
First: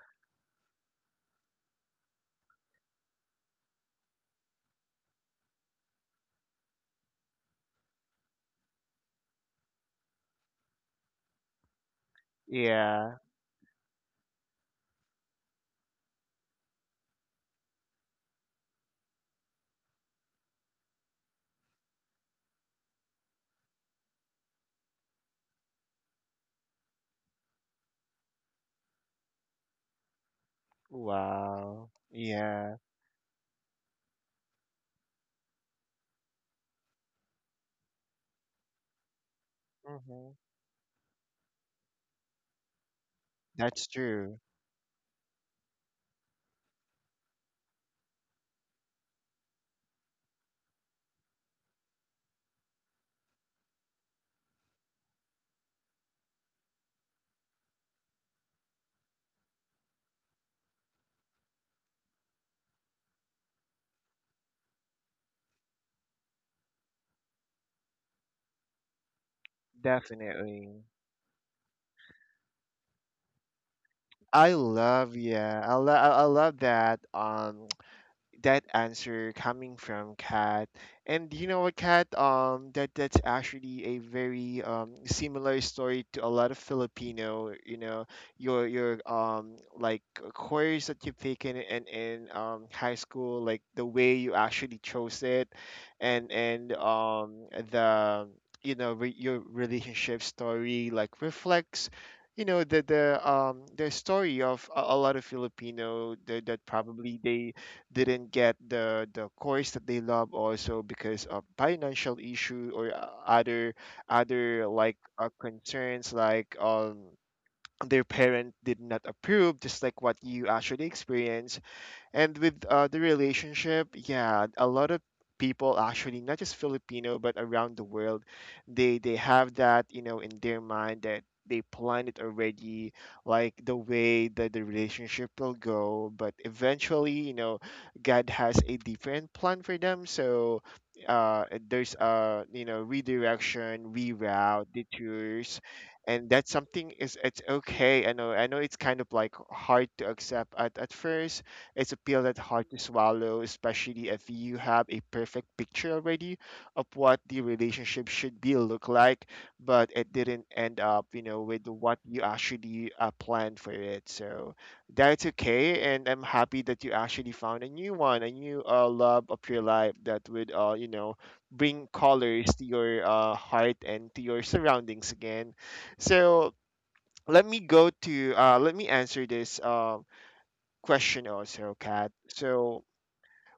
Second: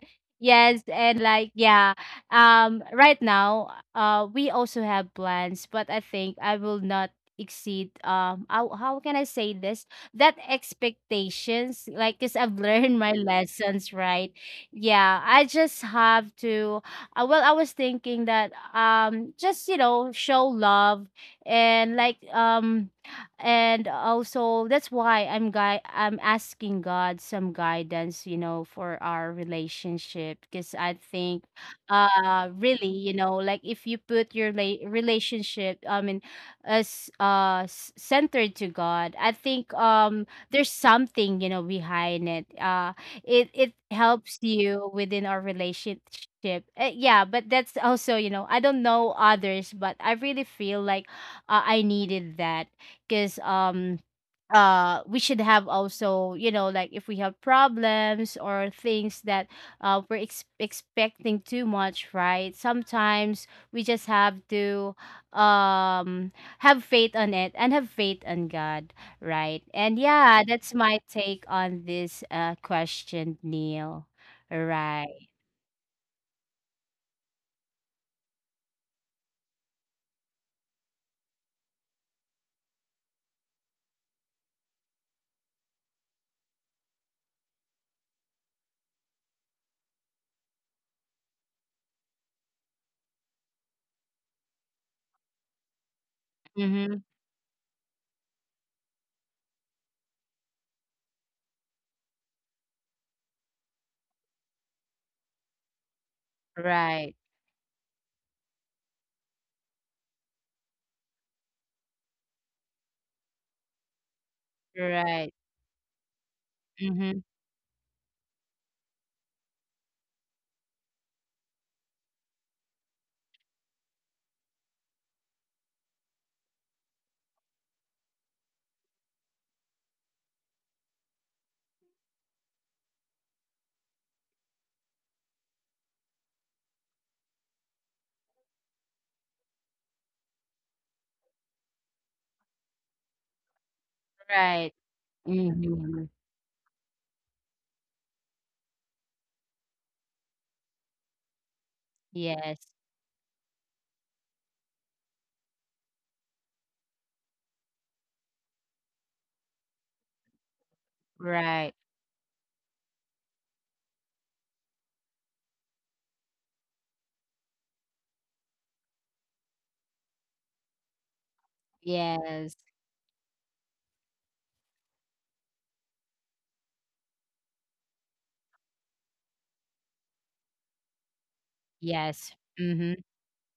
Yes, and like yeah, um right now uh we also have plans, but I think I will not exceed um how, how can i say this that expectations, like, because I've learned my Yeah. lessons, right? Yeah, I just have to, uh, well I was thinking that um just, you know, show love. And, like, um and also that's why I'm guy I'm asking God some guidance, you know, for our relationship, because I think Wow. uh Yeah. really, you know, like, if you put your la- relationship, I mean, as uh s- centered to God, I think um Hmm. there's something, you know, behind it. Uh it it That's helps true. you within our relationship. Uh, yeah, but that's also, you know, I don't know others, but I really feel like uh, I needed that, because um uh we should have also, you know, like, if we have problems or things that uh we're ex- expecting too much, right? Sometimes we just have to um have faith on it and have faith on God, right? And yeah, that's Definitely. my take on this uh question, Neil. I love, Right. yeah. I love I I love that um that answer coming from Kat. And you know what, Kat? Um, that that's actually a very um, similar story to a lot of Filipino. You know, your your um like uh, course that you've taken in in um, high school, like the way you actually chose it, and and mm-hmm. um the you know re- your relationship story like reflects, you know, the the um the story of a, a lot of Filipino that, that Right. probably they didn't get the the course that they love also because of financial issue or uh, other other like uh, Right. concerns like um mm-hmm. their parent did not approve, just like what you actually experienced. And with uh, the relationship, yeah, a lot of people actually, not just Filipino, but around the world, they they have that, you know, in their mind that they plan it already, like the way that the relationship will go. But eventually, you know, God has a different plan for them. So uh, there's a, you know, redirection, reroute, Right. detours, mm-hmm. and that's something is it's okay. I know I know it's kind of like hard to accept at, at first. It's a pill that's Yes. hard to swallow, especially if you have a perfect picture already of what the relationship should be look like, but it didn't end up, you know, with Right. what you actually uh, planned for it. So that's okay, and I'm happy that you actually found a new one, a new uh, love of your life that would, uh, you know, bring colors Yes. to your uh, heart and to your surroundings again. So let me go to uh, let me answer this um question also, Kat. Yes. So mm-hmm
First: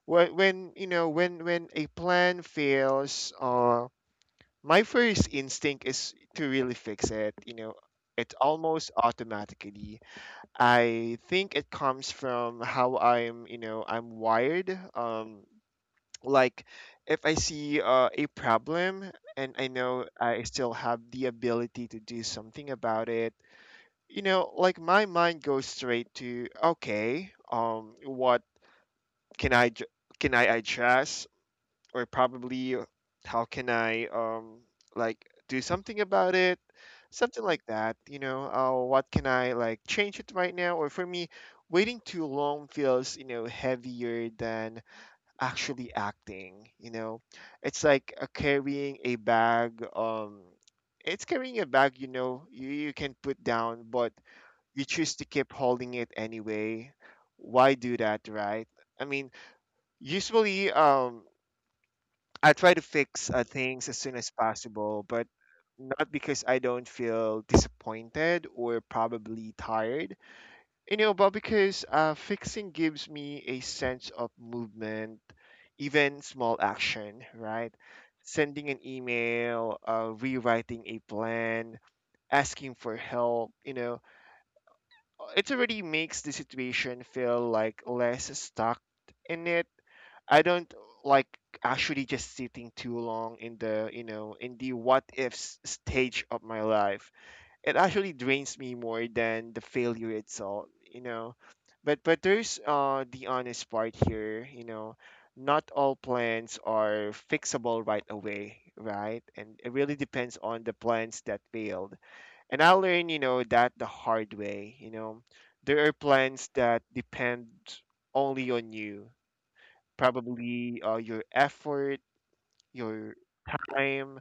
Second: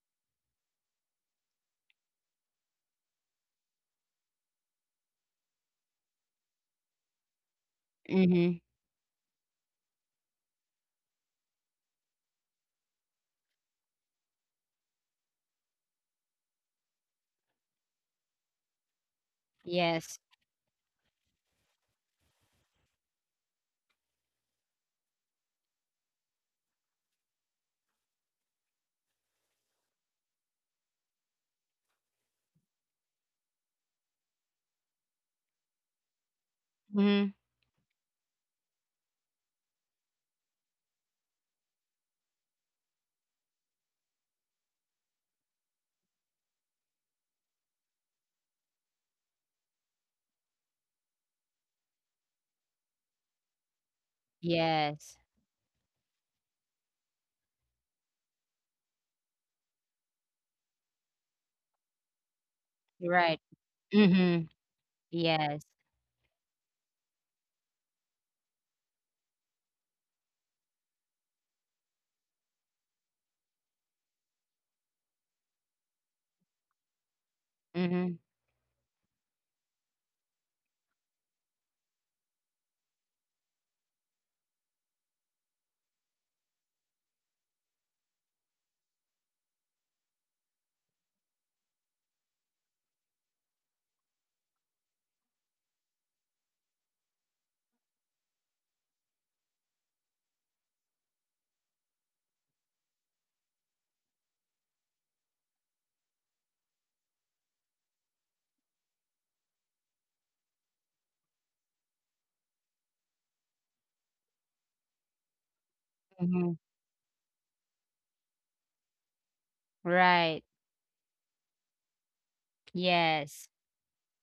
when when you know when when a plan fails, uh, my first instinct is to really fix it. You know, it's Mhm. almost automatically. I think it comes from how I'm, you know, I'm wired. Um, like if I see uh, a problem and I know Yes. I still have the ability to do something about it. You know, like my mind goes straight to okay, um, what can I j- can I adjust or probably how can I um like do something about it? Mhm. Something like that, you know. Uh, what can I like change it right now? Or for me, waiting too long feels, you know, heavier than actually acting. You know, it's like uh, carrying a bag. Um, it's carrying a bag. You know, you you can put down, but you Yes. choose to keep holding it anyway. Why do that, right? I mean, usually, um, I try to fix Right. uh, things as soon as Mhm. possible, but Yes. not because I don't feel disappointed or probably tired, you know, but because uh, fixing gives me a sense of movement, even small action, right? Mhm. Sending an email, uh, rewriting a plan, asking for help, you know, it already makes the situation feel like less stuck in it. I don't like actually just sitting too long in the, you know, in the what ifs stage of my life. It actually drains me more than the failure itself, you know. But but there's uh the honest part here, you know. Not all plans are fixable right away, right? And it really depends on the plans that failed. And I learned, you know, that the hard way, you know. There are plans Mhm. that depend only on you, Right. probably uh, your effort, your Yes. time,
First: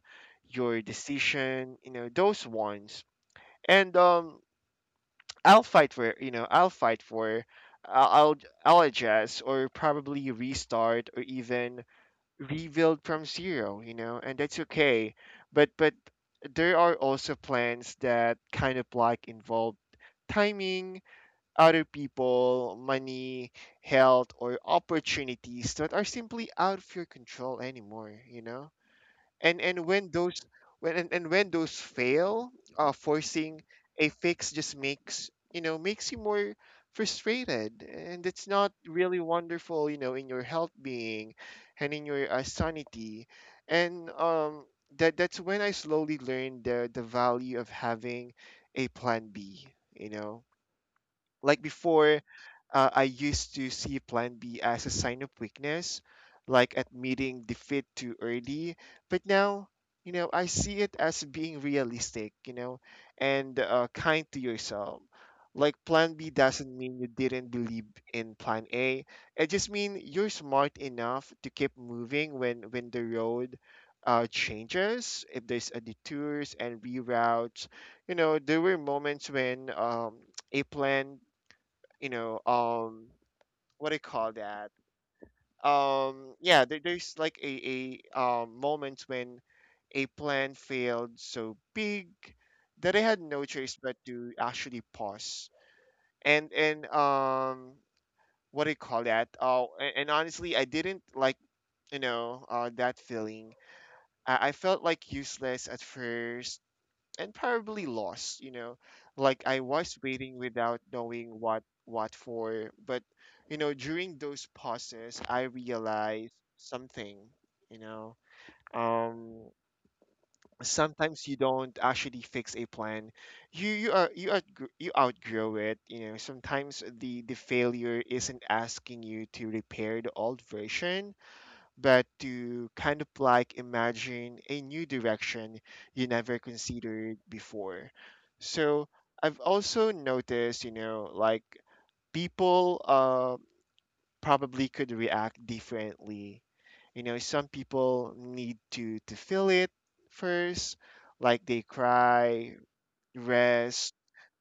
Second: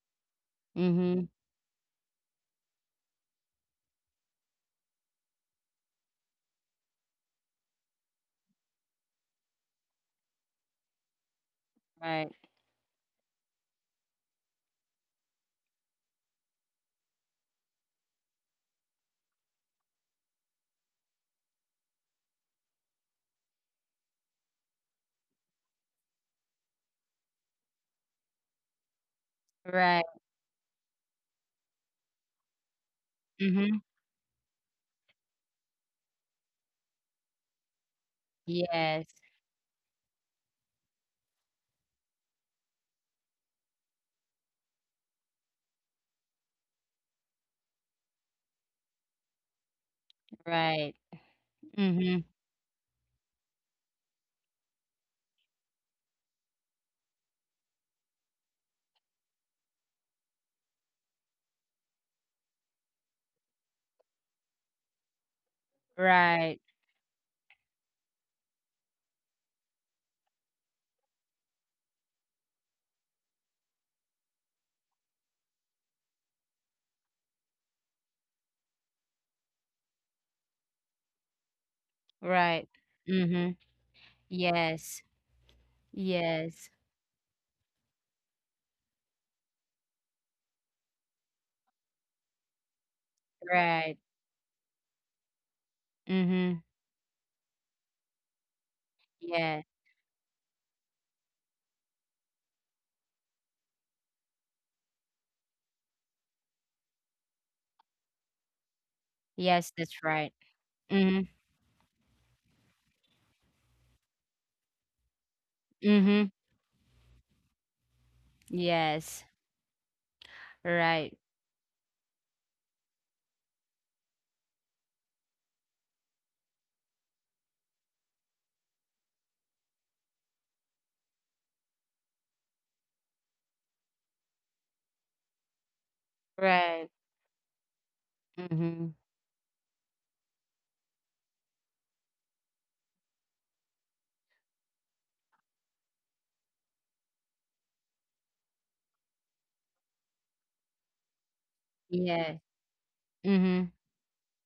your Mhm. decision, you know, those ones. And um, I'll fight for, you know, I'll fight for, I'll, I'll I'll adjust or probably restart or even Right. rebuild from zero, you know, and that's okay. But but there are also plans that kind of like involve timing, other people, money, health, or opportunities that are simply out of your control anymore, you know? And and Right. when those when and, and when those fail, uh, forcing Mhm. a fix just makes, you know, makes you more frustrated, and it's not Yes. really wonderful, you know, in your health being and in your uh, sanity, and um that that's when I slowly learned the the value of having a plan B, you know, Right. like before, Mhm. uh, I used to see plan B as a sign of weakness, like admitting defeat too early. But now, you know, I see it as being realistic, you know, and uh, kind to yourself. Like plan B Right. doesn't mean you didn't believe in plan A. It just means you're smart enough to keep moving when when the road uh, changes, if there's a detours and reroutes. You know, there were moments when um, a plan you know Right. um Mhm. what do you call that Yes. um yeah Yes. there, there's like a, a um moment when a plan failed so big that I had no choice Right. but to actually pause and Mhm. and um what do you call that, Yeah. oh, and, and honestly I didn't like, you know, uh, that feeling. I, I felt like useless at first and probably lost, you know. Like I Yes, was that's right. waiting without Mhm. knowing what what for, but you know, during those pauses, I Mhm. realized something, you know. Yes. Um, Right. sometimes you don't actually fix a plan. You you are you are you outgrow it, you know. Sometimes the the failure isn't asking you to repair the old version but to kind of like imagine a new direction you never Right. considered before. So Mhm. I've also noticed, you know, like people uh, probably could react differently. You know, some people need to to feel it first, like they Yeah. cry, Mhm. rest,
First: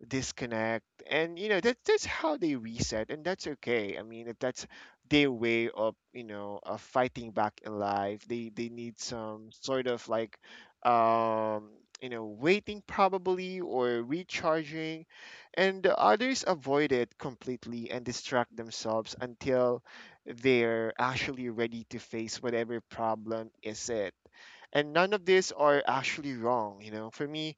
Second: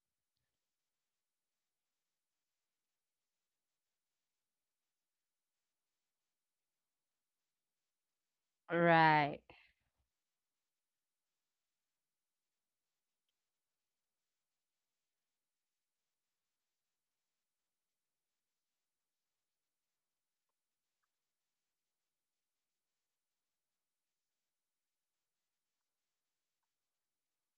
disconnect, and, you know, that that's how they reset, and that's okay. I mean, if that's their way of, you know, of fighting back in life, they they need Right. some sort of like um you know waiting probably or recharging, and the others avoid it completely and distract themselves until they're actually ready to face whatever problem is it. And none of these are actually wrong, you know. For me,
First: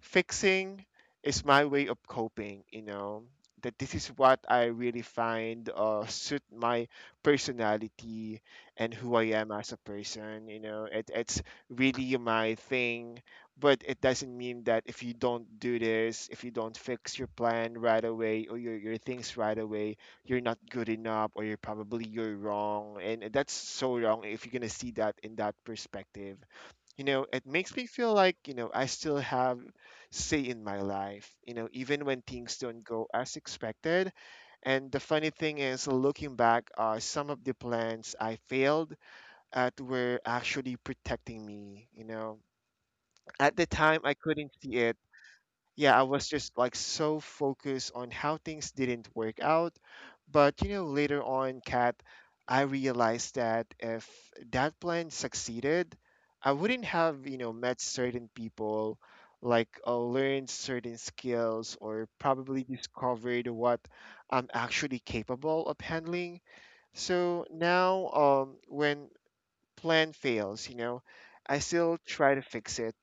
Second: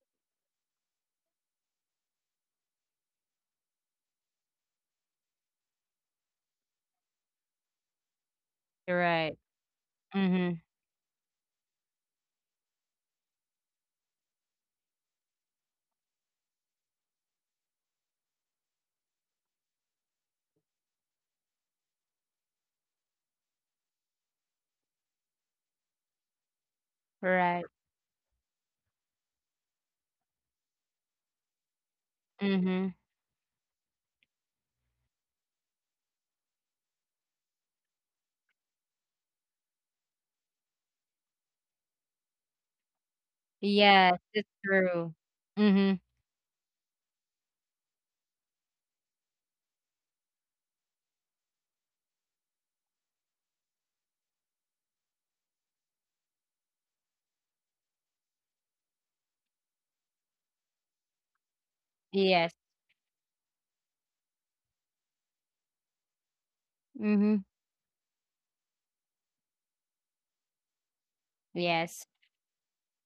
fixing is my way of coping, you know. That this is what I really find uh suit my personality and who I Right. am as a person, you Mhm. know. It, it's really my thing, but it doesn't mean that if you don't do this, if you don't fix your plan right away or your, your things right away, you're not good enough or you're probably you're wrong. And that's so wrong if you're going to see that in that perspective. You know, it Right. makes me feel like, you know, I still have say in my life, you know, even when things don't Mhm. go as expected. And the funny thing is, looking back, uh, some of the plans I failed at were actually protecting me, you know. At the time I Yes, it's couldn't see it. true. Mhm. Yeah, I was just like so focused on how things didn't work out. But you know, later on, Kat, I realized that if that plan succeeded, I wouldn't have, you know, met certain people, like uh, learned certain skills, or Yes. probably discovered what I'm actually capable of handling. Mhm. So now, um, when plan fails, you know, I still Yes. try to fix it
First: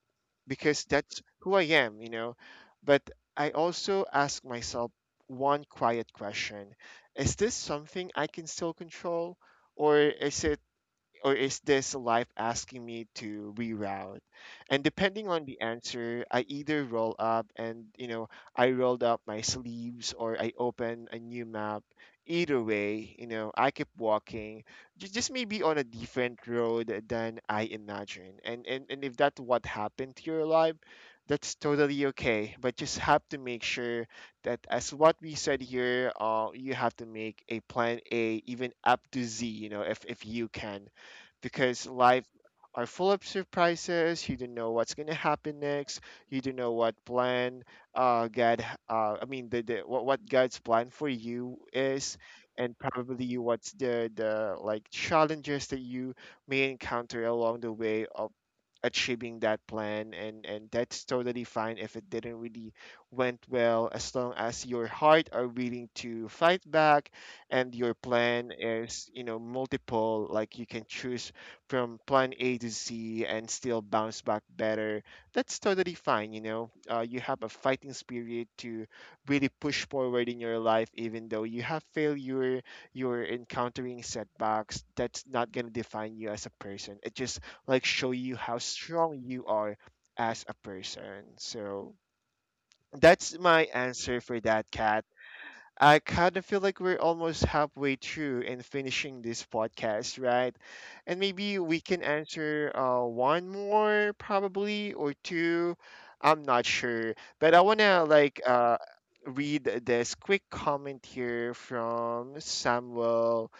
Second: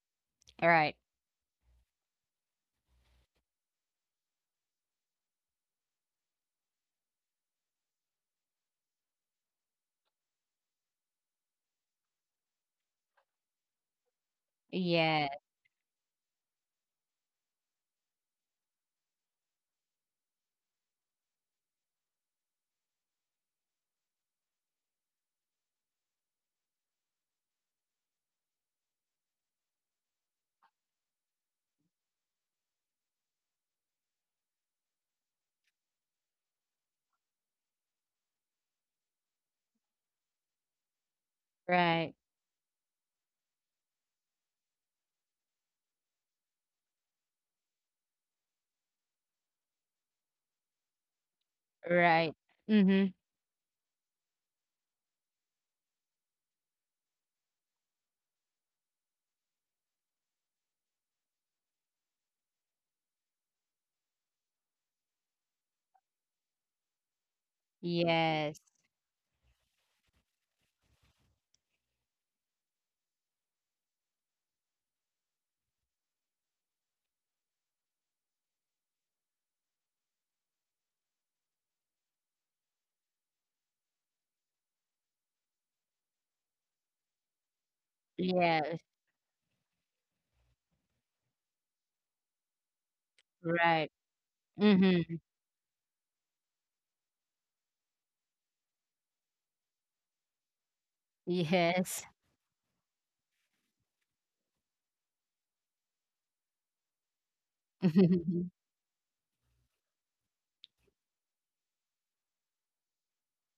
because Right. that's who I am, you know. But I also ask myself one quiet question. Is this something I can still control? Or is it or is this life asking me to reroute? And depending Yes. on the answer, I either roll up and, you know, I rolled up my sleeves, or I open a new map. Either way, you know, I keep walking, ju- just maybe on a different road than I imagined. And, and, and if that's what happened to your life, that's totally okay. But just have to make sure that as what we said here, uh, you have to make a plan A even up to Z, you know, if, if you can because Right. life are full of surprises. You don't know what's going to happen next. You don't know what plan uh, God, uh, I mean, the, the what, what God's plan for you is, Right. and Mhm. probably what's the the like challenges that you may encounter along the way of achieving that plan, and and that's totally fine if it didn't really went well, as long as your heart are willing to fight back and your plan Yes. is, you know multiple, like you can choose from plan A to Z and still bounce back better. That's totally fine. You know, uh, you have a fighting spirit to really push forward in your life, even though you have failure, you're encountering setbacks. That's not gonna define you as a person. It just like show you how Yes. strong you are as a person. So that's my Right. answer for that, Kat. Mhm. I kind of feel like we're almost halfway through and finishing this podcast, right? And maybe we can Yes. answer uh, one more, probably, or two. I'm not sure. But I want to like uh, read this quick comment here from Samuel.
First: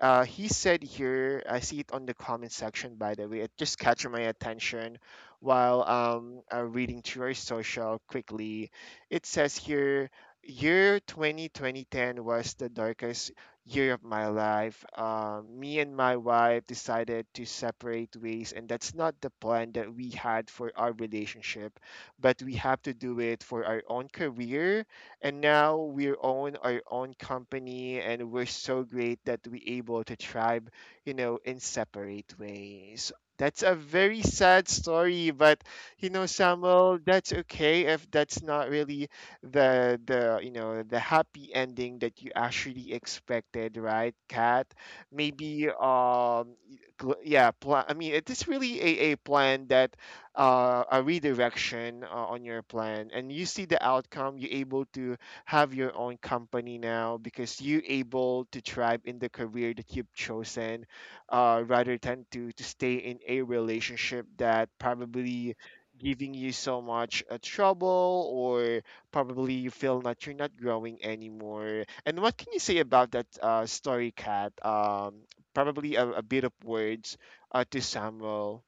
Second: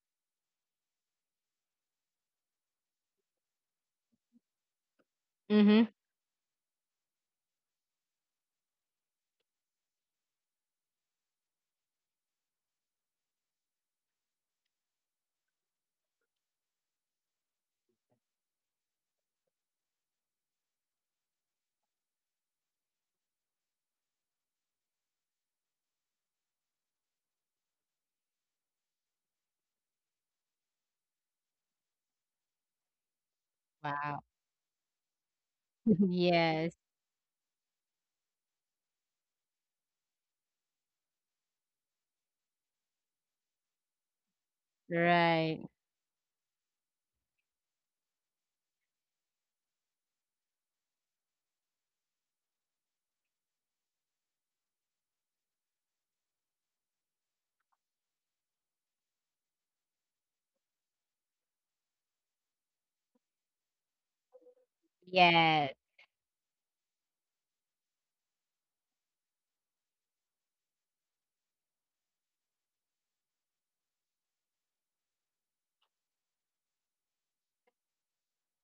Uh, he said here, I see it on the comment section, by the way. It just catch my attention while Mhm. um, uh, reading through our social quickly. It says here, year 20, twenty ten was the darkest year of my life. Uh, me and my wife decided to separate ways, and that's not the plan that we had for our relationship, but we have to do it for our own career, and now we own our own company, and we're so great that we able to thrive, you know in separate ways. That's a very Wow. sad story. But you know, Yes. Samuel, that's okay if that's not really the the you know the happy ending that you actually expected, right, Kat? Maybe, Right. um gl- yeah, pl- I mean, it is really a, a plan that, uh, a redirection uh, on your plan. And you see the outcome, you're able to have your own company now because you're able to thrive in the career that you've chosen, uh, rather than to, to stay in a relationship that probably Yes. giving you so much uh, trouble, or probably you feel that you're not growing anymore. And what can you say about that, uh, story, cat um, Probably a, a bit of words uh, to Samuel.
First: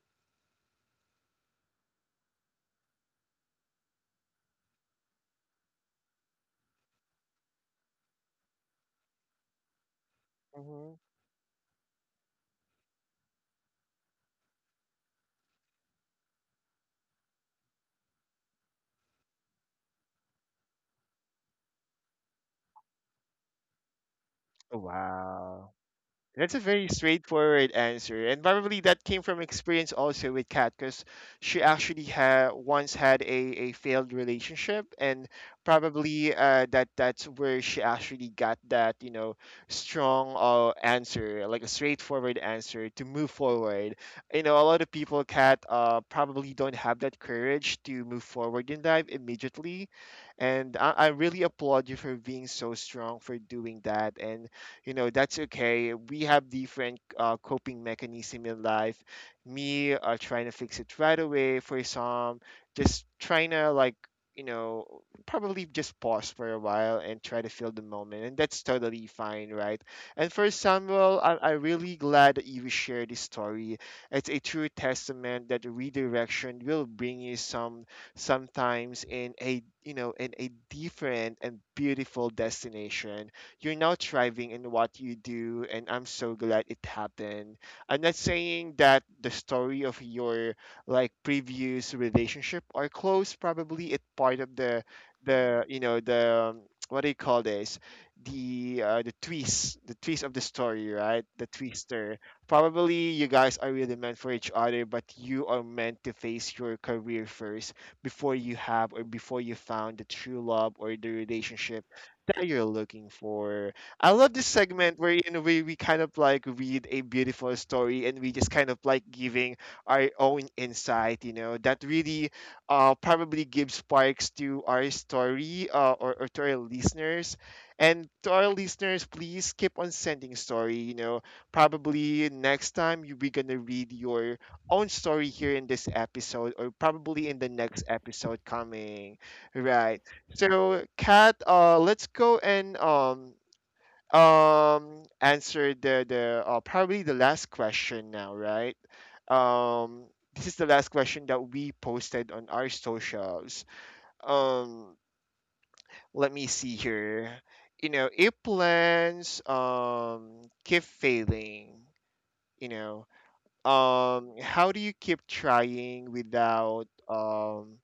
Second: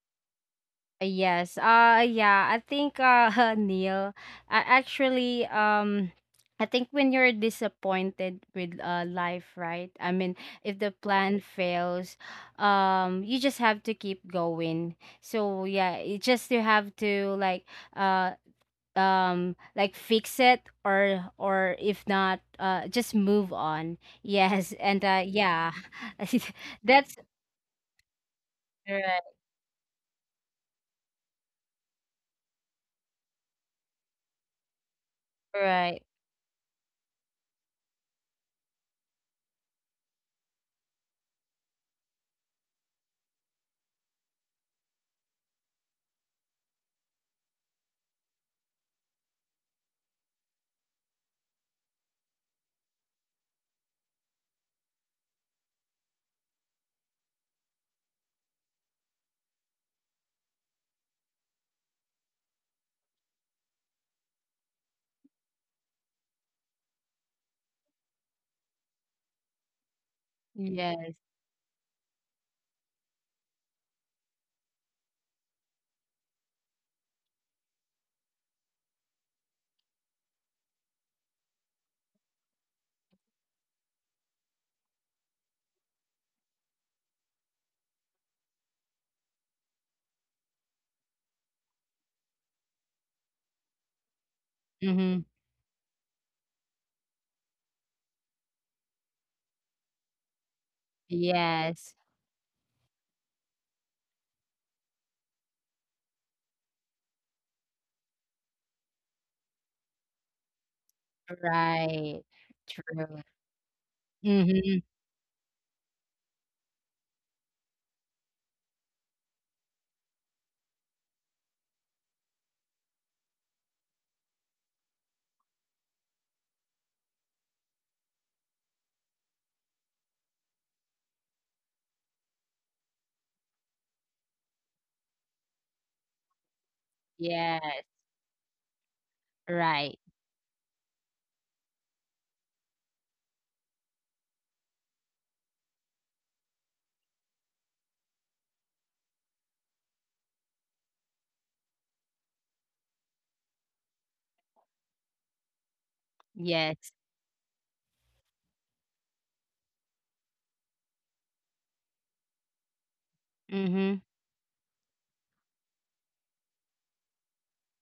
Yes. Uh yeah, I think uh Neil, I actually, um I think when you're disappointed with uh life, right? I mean, if the plan fails, um you just have to keep going. So yeah, you just you have to like, uh um like, fix it, or or if not, uh just move on. Yes, and uh Wow. yeah. That's a very That's straightforward answer. And probably that right. came from experience also with Kat, because she actually ha- once had a, a failed relationship. And Right. probably, uh, that that's where she actually got that, you know, strong, uh, answer, like a straightforward answer to move forward. You know, a lot of people, Kat, uh, probably don't have that courage to move forward in life immediately. And I, I really applaud you for being so strong for doing that. And you know, that's okay, we have different, uh, coping mechanism in life. Me, uh, trying to fix it right away, for some just trying to like, you know probably just pause for a while and try to feel the moment. And that's totally fine, right? And for Yes. Samuel, I- I'm really glad that you shared this story. It's a true testament that redirection will bring you some sometimes in a, you know in a different and beautiful destination. You're now thriving in what you do, and I'm so glad it happened. I'm not saying that the story of your, like, previous relationship are close. Probably it's part of the Mhm. the you know the um, what do you call this, the, uh, the twist, the twist of the story, right? The Yes. twister. Probably you guys are really meant for each other, but you are meant to face your career first before you have, or before you found the true love or the relationship Right. that you're looking True. for. I love this Mhm. segment, where in we, we kind of like read a beautiful story, and we just kind of like giving our own insight, you know, that really uh probably gives sparks to our story, uh, or, or to our listeners. And to our listeners, please keep on sending story, you know. Probably next time you we're gonna read your own story here in this episode, or probably in the next Yes. episode coming. Right. Right. So, Kat, uh, let's go and um um answer the the uh, probably the last question now, right? Um, this is the last question that we posted on our socials. Um, Let me see Yes. here. You know, if plans um keep failing, you know, Mhm. um, how do you keep trying without, um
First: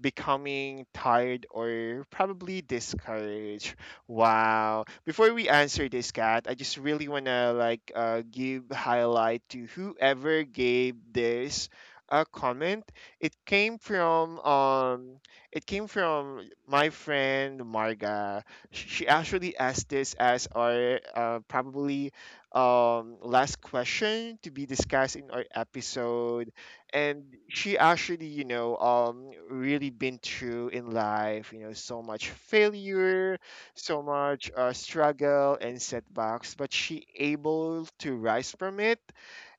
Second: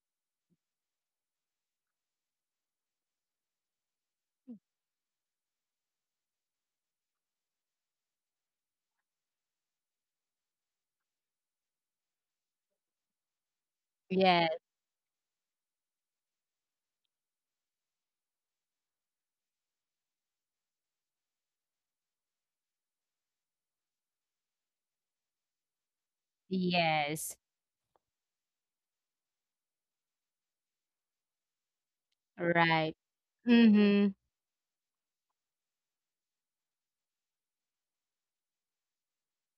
becoming tired or probably discouraged? Wow, before we answer this, cat I just really want to like, uh, give highlight to whoever gave this a comment. it came from Yes. um it came from my friend Marga. Sh- she actually asked this as our, uh, probably, um last question to be discussed in our episode. And Yes. she actually, you know um really been through in life, you know so much Right. failure, so Mhm. much, uh, struggle and setbacks, but she able to rise from it.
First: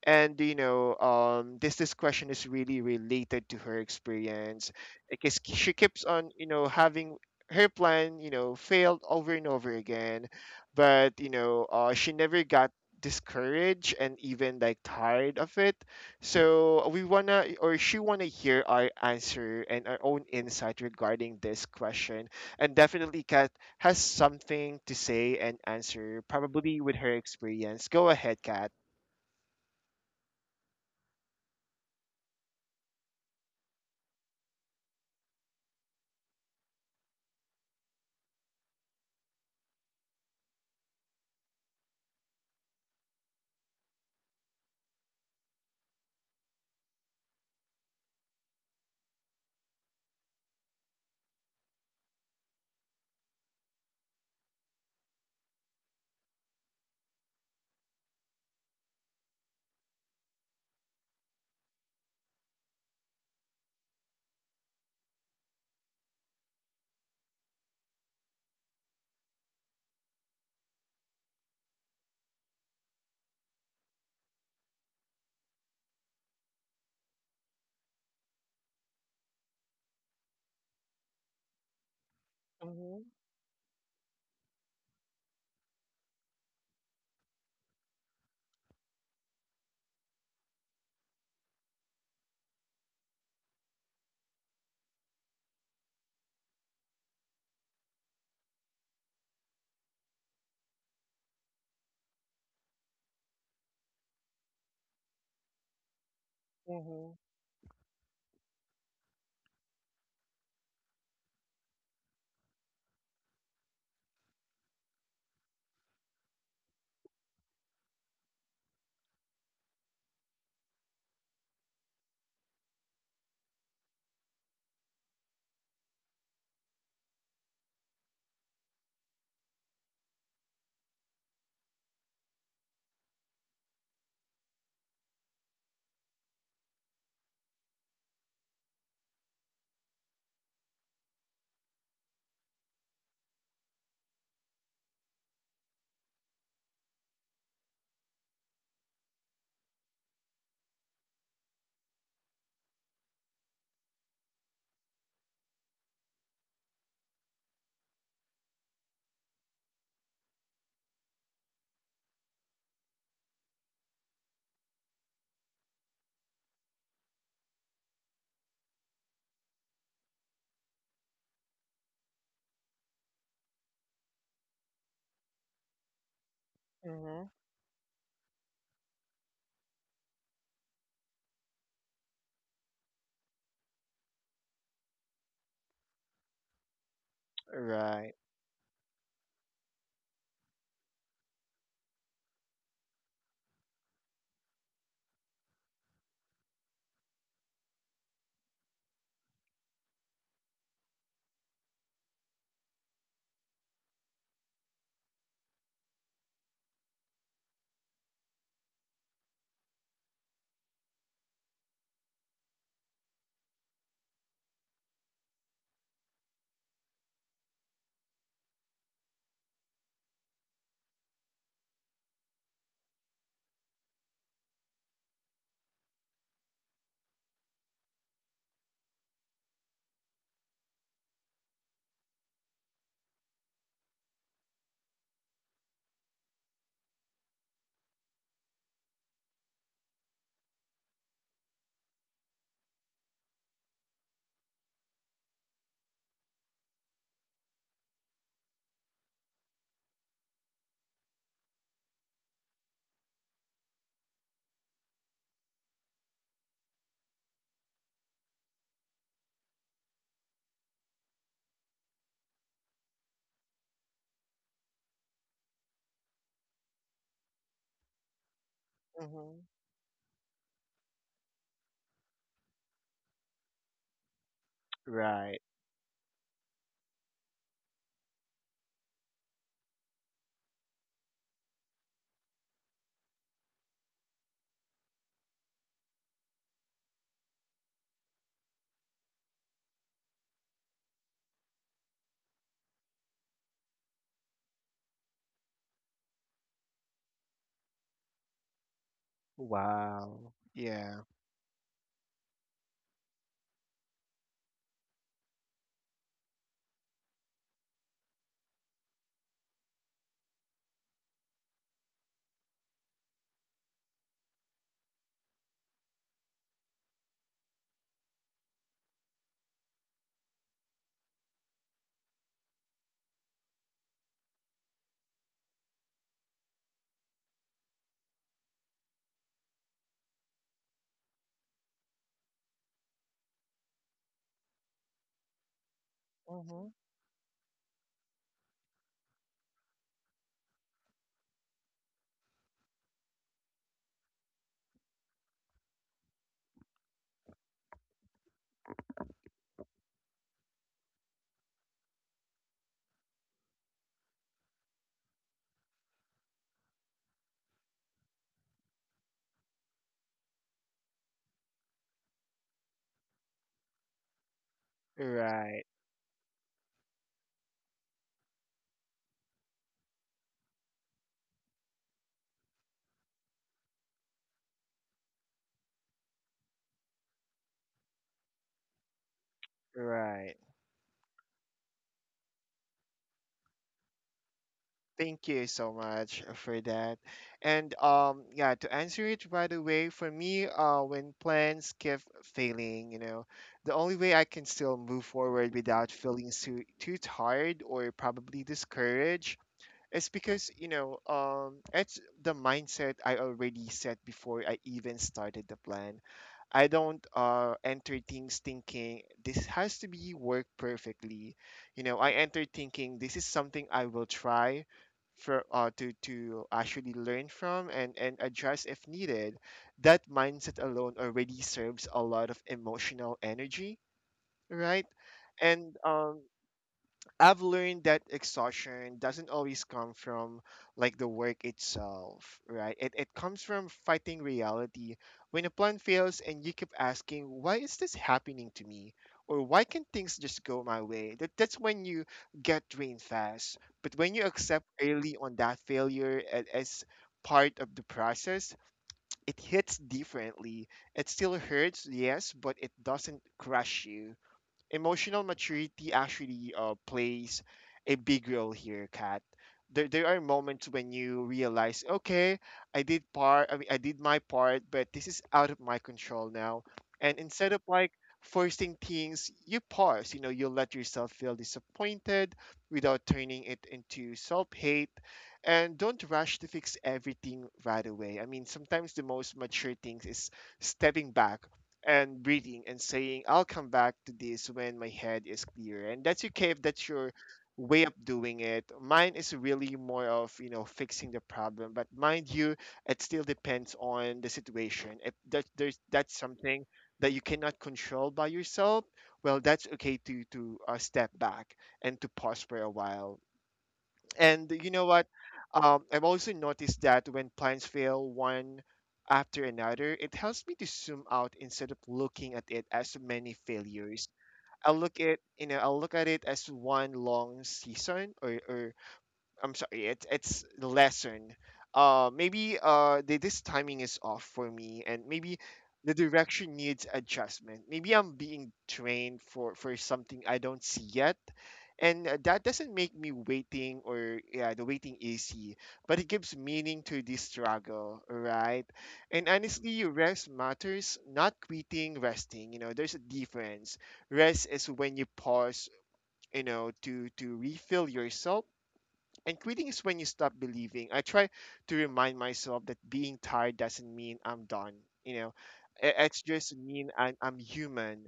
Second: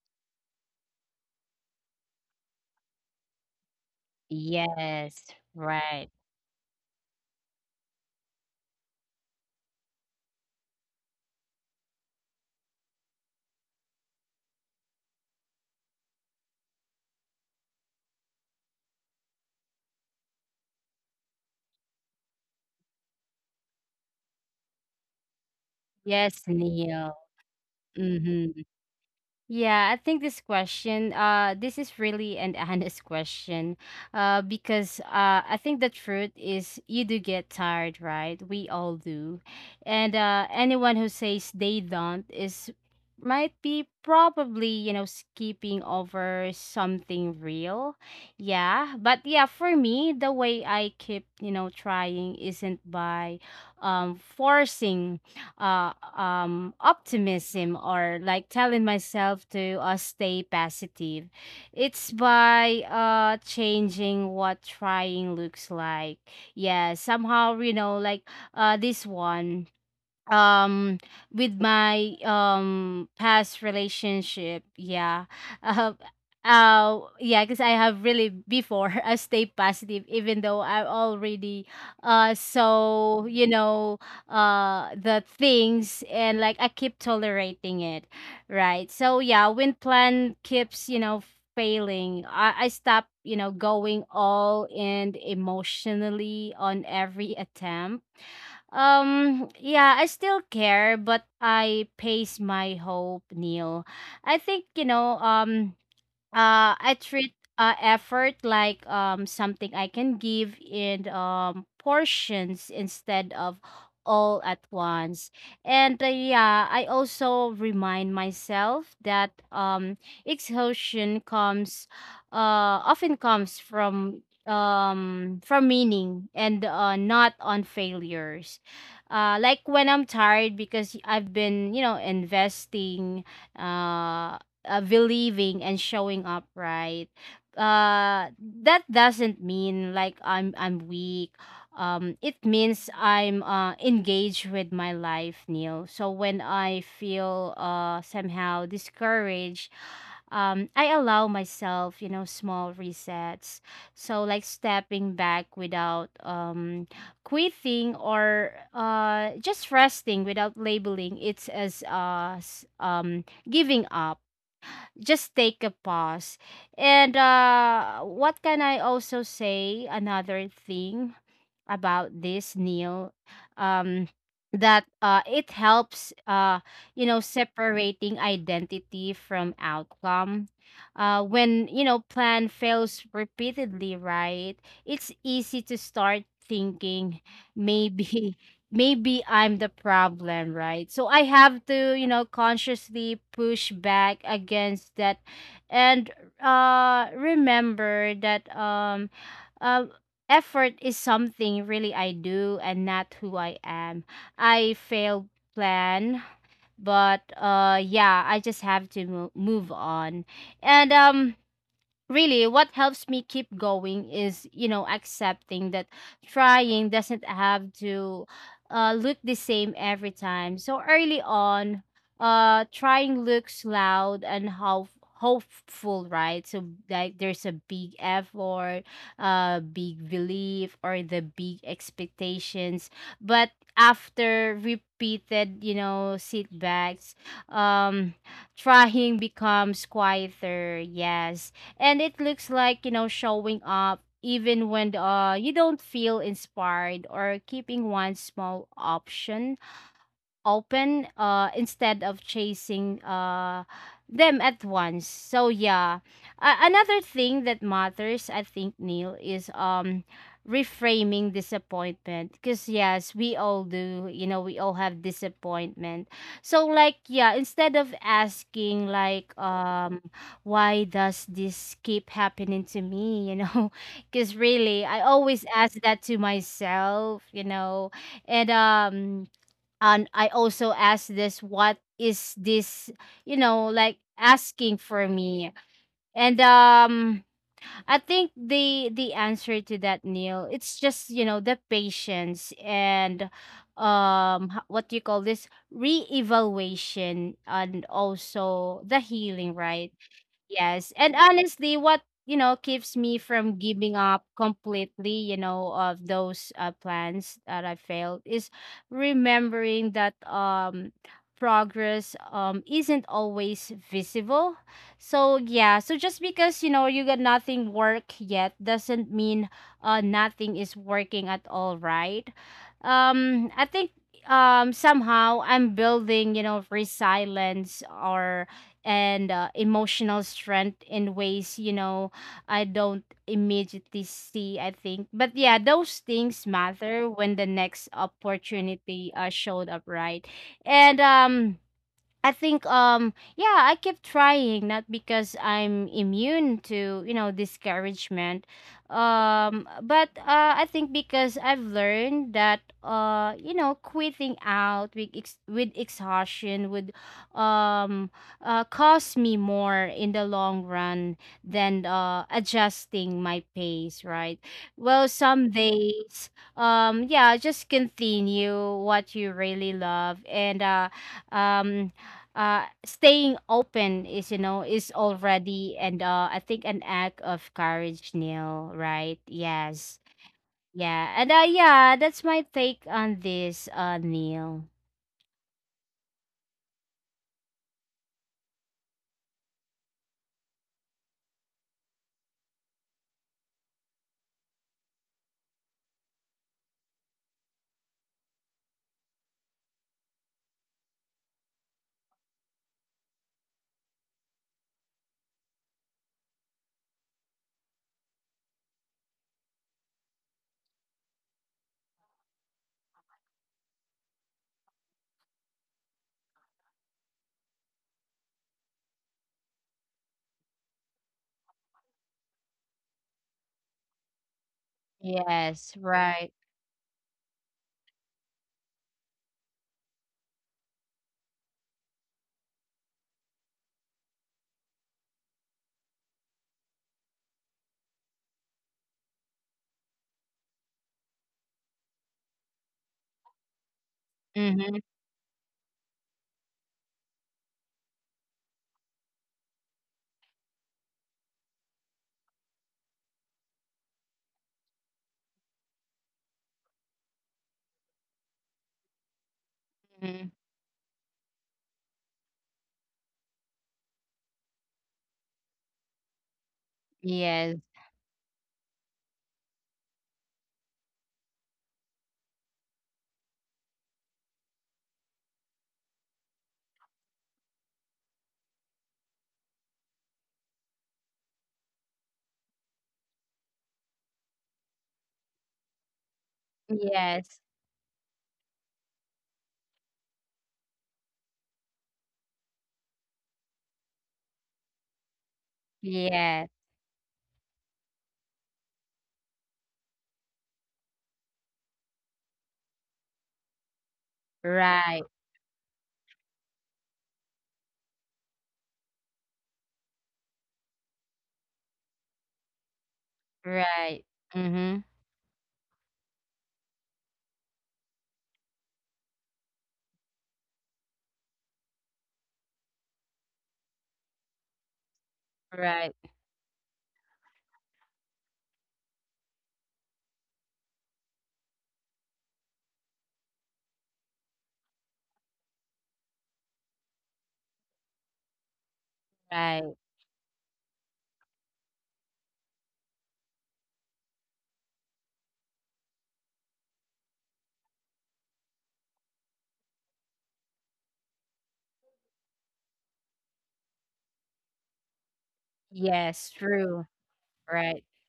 And you know um this this question is really related to her experience, Yes. because she keeps Right. on, you know having her plan, you know failed over and over again. But you know, uh, she never got discouraged, and even like tired of it. So we wanna, or she wanna, hear our answer and our own insight regarding this question. And definitely Kat has something to say and answer, Yes, probably with her Neil. experience. Go ahead, Mhm. Kat. Yeah, I think this question, uh, this is really an honest question, uh, because uh, I think the truth is you do get tired, right? We all do, and uh, anyone who says they don't is, might be probably, you know, skipping over something real. Yeah, but yeah, for me, the way I keep, you know, trying isn't by um forcing uh, um, optimism, or like telling myself to uh, stay positive. It's by uh, changing what trying looks like. Yeah, somehow, you know, like, uh, this one, um with my um past relationship, yeah, uh, uh yeah, because I have really before, I stay positive even though I already, uh Mhm. so, you know, uh the things, and like I keep tolerating it, right? So yeah, when plan keeps, you know, failing, i i stop, you know, going all in emotionally on every attempt. um, yeah, I still care, but I pace my hope, Neil. I think, you know, um, uh I Mhm. treat uh effort like um something I can give in um portions instead of all at once. And uh, yeah, I also remind myself that um exhaustion comes, uh often comes from um from meaning, and uh not on failures. Uh like, when I'm tired because I've been, you know, investing, uh uh, believing, and showing up, right? Uh that doesn't mean like i'm i'm weak. Um it means I'm uh engaged with my life, Neil. So when I feel uh somehow discouraged, um I allow myself, you know, small resets. So like, stepping back without um quitting, or uh just resting without labeling it as uh s- um giving up. Just take a pause. And uh, what can I also say? Another thing about this, Neil, um that uh it helps, uh you know, Mhm. separating identity from outcome. Uh when, you know, plan fails repeatedly, right? It's easy to start thinking Right. maybe, maybe I'm the problem, right? So I have to, you know, consciously push back against that, and uh remember that um uh effort is something really I do, and not who I am. I failed plan, but uh yeah, I just have to mo- move on. And um really, what helps me keep going is, you know, accepting that trying doesn't have to uh, look the same every time. So early on, uh trying looks loud and how hopeful, right? So, like, there's a big effort, uh big belief, or the big expectations. But after repeated, you know, setbacks, um trying becomes quieter, yes, and it looks like, you know, showing up even when uh you don't feel inspired, or keeping one small option open, uh instead of chasing uh them at once. So yeah, A another thing that matters, I think, Neil, is um reframing disappointment, because yes, we all do, you know, we all have disappointment. So, like, yeah, instead of asking, like, Mhm. um why does this keep happening to me, you know, because really I Right. always ask that to myself, you know, and um and I also asked this, what is this, you know, like asking for me. And um I think the the answer to that, Neil, it's just, you know, the patience, and um h- what do you call this, reevaluation, and also the healing, right? Wow. Yes. Yeah. And honestly, what, you know, keeps me from giving up completely, you know, of those uh, plans that I failed, is remembering that um progress um isn't always visible. So, yeah, so just because, you know, you got nothing work yet doesn't mean uh nothing is working at all, right? Um I think um somehow I'm building, you know, resilience, or, and uh, emotional strength in ways, you know, I don't immediately see. I think, but yeah, those things Mhm. matter when the next opportunity uh, showed up, right? And um I think um yeah, I kept trying not because I'm immune to, you know, discouragement. Um but uh I think because I've learned that uh you know, quitting out with ex- with exhaustion would um uh cost me more in the long run than uh adjusting my pace, right? Well, some Right, days, um yeah, just continue what you really love, and uh um uh staying open is, you know, is already, and uh I think, an act of courage, Neil, right? Yes, right. yeah, and uh yeah, that's my take on this, uh Neil. Thank you so much for that. And, um yeah, to answer it right away, for me, uh when plans keep failing, you know, the only way I can still move forward without feeling too too tired or probably discouraged is because, you know, um it's the mindset I already set before I even started the plan. I don't, uh, enter things thinking this has to be work perfectly. You know, I enter thinking this is something I will try for, uh, to to actually learn from, and and address if needed. That mindset alone already serves a lot of emotional energy, right? Yes. And, um, Right. I've learned that exhaustion doesn't always come from, like, the work itself, right? It, it comes from fighting reality. When a plan fails and you keep asking, why is this happening to me? Or why can't things just go my way? That, that's when you get drained fast. But when you accept mm-hmm, early on that failure a- as part of the process, it hits differently. It still hurts, yes, but it doesn't crush you. Emotional maturity actually, uh, plays a big role here, Kat. There, there are mm-hmm. moments when you realize, okay, I did part, I mean, I did my part, but this is out of my control now. And Yes. instead of like forcing things, you pause. You know, you let yourself feel disappointed without turning it into self-hate, and don't rush to fix everything right away. I mean, sometimes the most mature things is stepping back and breathing and saying, I'll come back to this when my head is clear. And that's okay if that's your Yes. way of doing it. Mine is really more of, you know, fixing the problem. But mind you, it still depends on the situation. If that, there's that's Yeah. something that you cannot control by yourself, well, that's okay to to uh, step back and to pause for a while. And you know Right. what? Um, I've also noticed that when plans fail one after another, it helps me to zoom out instead of looking at it as many Right. failures. I mm-hmm look at you know I look at it as one long season, or, or I'm sorry, it's it's lesson. Uh, maybe, uh, the, this timing is off for me, and maybe the right. direction needs adjustment. Maybe I'm being trained for for something I don't see yet, and, uh, that doesn't make me waiting, or yeah, the waiting easy, but it gives meaning to this struggle, right? And Right. honestly, rest matters, not quitting, resting. You know, there's a difference. Rest is when you pause, you know, to to refill yourself, and quitting is when you stop believing. I try to remind myself that being tired doesn't mean I'm done. You know, I- it's Yes. just True. mean I'm, I'm Right. human.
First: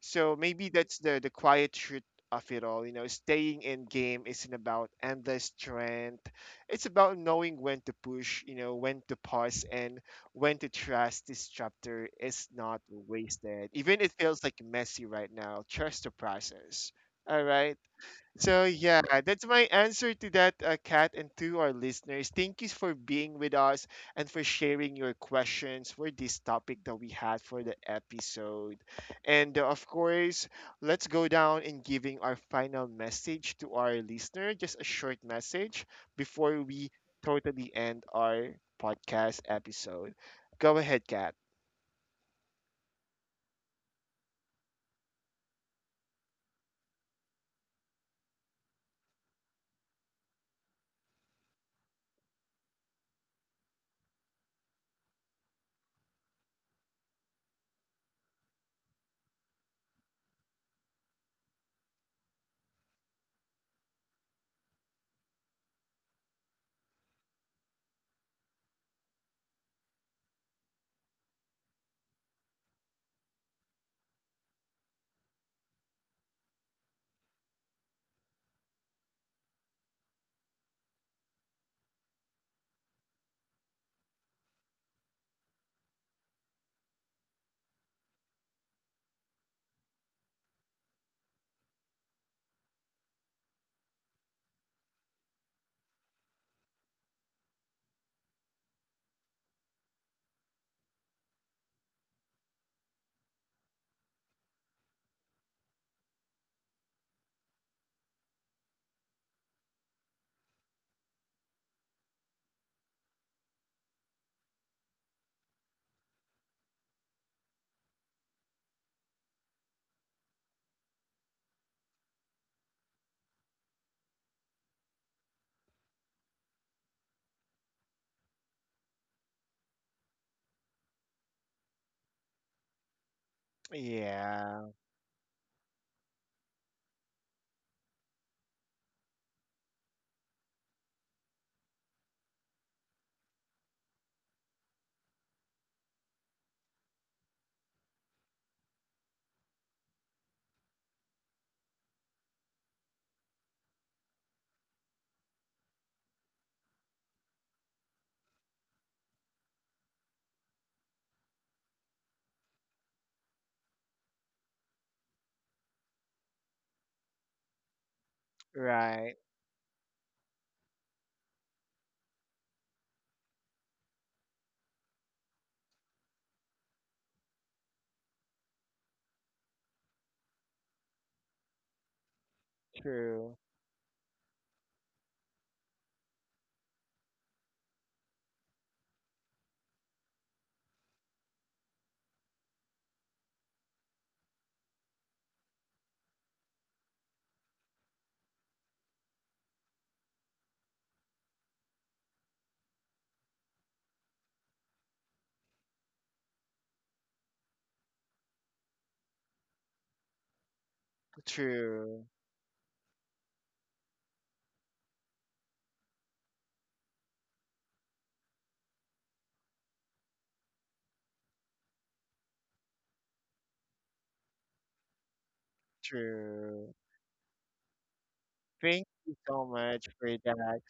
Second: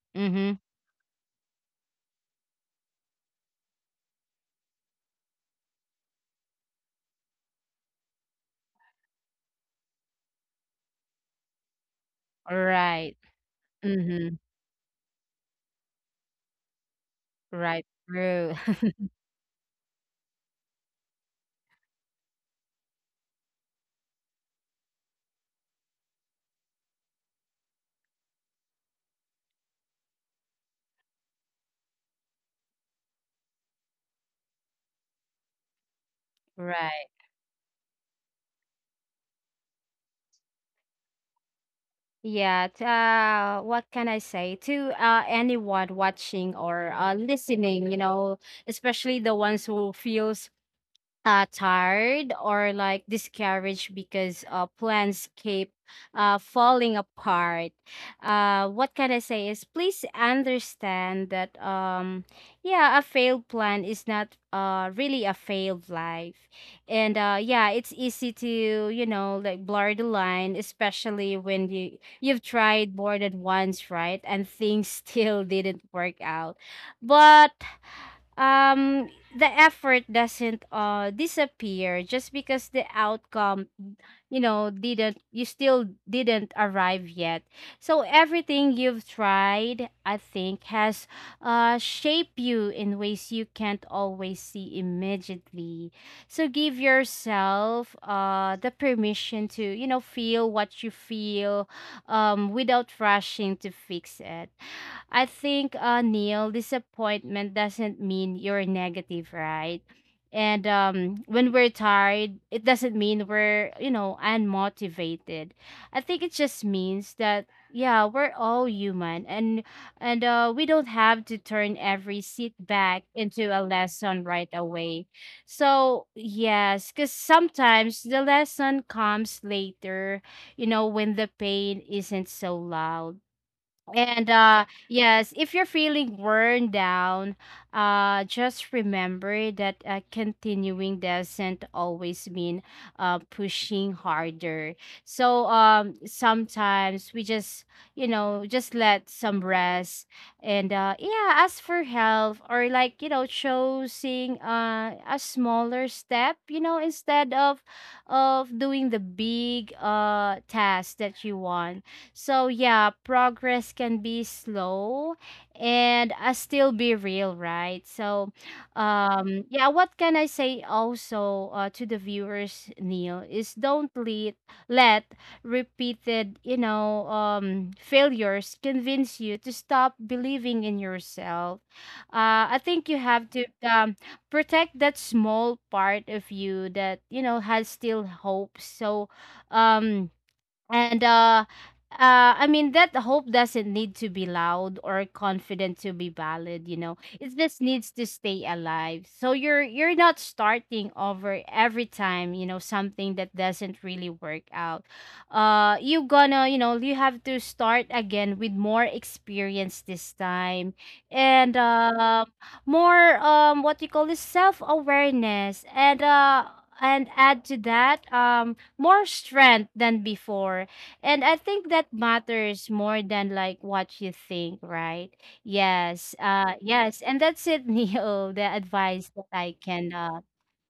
So mm-hmm maybe that's the the quiet truth of it all. You know, staying in game isn't about endless strength. It's about knowing when to push. You know, when to pause, and when to trust. This chapter is not right. wasted, even it mm-hmm feels like messy right now. Trust the process. All right. right. True. So yeah, that's my answer to that, uh, Kat, and to our listeners. Thank you for being with us and for sharing your questions for this topic that we had for the episode. And, uh, of course, let's go down and giving our final message to our listener, just a short message before we Right. totally end our podcast episode. Go ahead, Kat. Yeah, t- uh, what can I say to uh, anyone watching or uh, listening, you know, especially the ones who feels uh, tired or like discouraged because uh, plans keep uh, falling apart. Uh, what can I say is, please understand that um yeah, a failed plan is not uh really a failed life, and uh yeah, it's easy to, you know, like, blur the line, especially when you you've tried more than once, right, and things still didn't work out, but um the effort doesn't uh disappear just because the outcome, you know, didn't, you still didn't arrive yet. So everything you've tried, I think, has uh shaped you in ways you can't always see immediately. So give yourself uh the permission to, you know, feel what you feel, um without rushing to fix it. I think, uh, Neil, disappointment doesn't mean you're negative, right? And um, when we're tired, it doesn't mean we're, you know, unmotivated. I think it just means that, yeah, we're all human, and and uh, we don't have to turn every setback into a lesson right away. So yes, because sometimes the lesson comes later, you know, when the pain isn't so loud. And Yeah, uh yes, if you're feeling worn down, uh just remember that uh, continuing doesn't always mean uh pushing harder. So um sometimes we just, you know, just let some rest, and uh yeah, ask for help, or like, you know, choosing uh a smaller step, you know, instead of of doing the big uh task that you want. So yeah, progress can be slow, and uh, still be real, right? So right. um yeah, what can I say also, uh, to the viewers, Neil, is don't let let repeated, you know, um failures convince you to stop believing in yourself. Uh I think you have True. to um protect that small part of you that, you know, has still hope. So um and uh uh, I mean, that hope doesn't need to be loud or confident to be valid, you know. It just needs to stay alive. So you're you're not starting over every time, you know, something that doesn't really work out. Uh you gonna, you know, you have to start again with more experience this time, and True. uh, more, um what you call this, self-awareness, and uh and add to that um more strength than before. And I think that matters more than like what you think, right? Yes, uh True. yes, and that's it. Neo, the Thank advice you that so I much can for uh that.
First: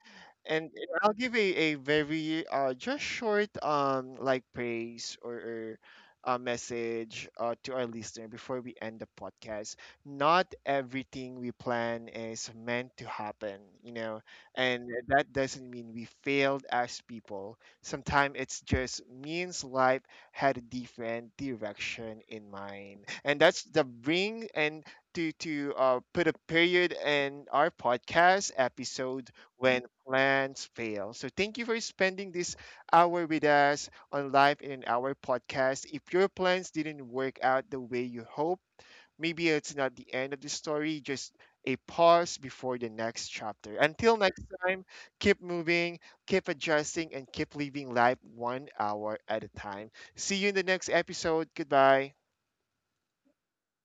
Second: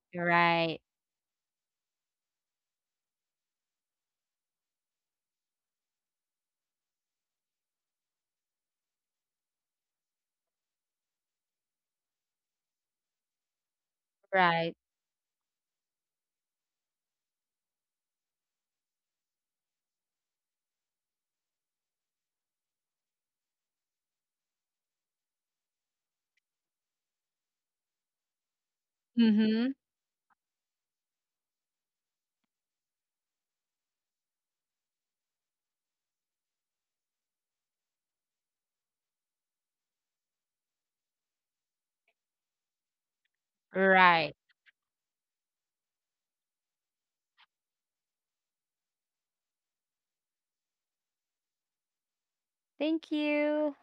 And right. I'll give a, a very, uh just short, um like, praise, or, or a message, uh, to our listener before we end the podcast. Not everything we plan is meant to happen, you know, Right. and that doesn't mean we failed as people. Sometimes it's just means life had a different direction in mind, and that's the bring and to to uh, put a period in our podcast episode mm-hmm when plans fail. So thank you for spending this hour with us on Life in an Hour podcast. If your plans didn't work out the way you hoped, maybe it's not the end of the story, just a pause before the next chapter. Until right. next time, keep moving, keep adjusting, and keep living life one hour at a time. See you in the next episode. Goodbye. Thank you.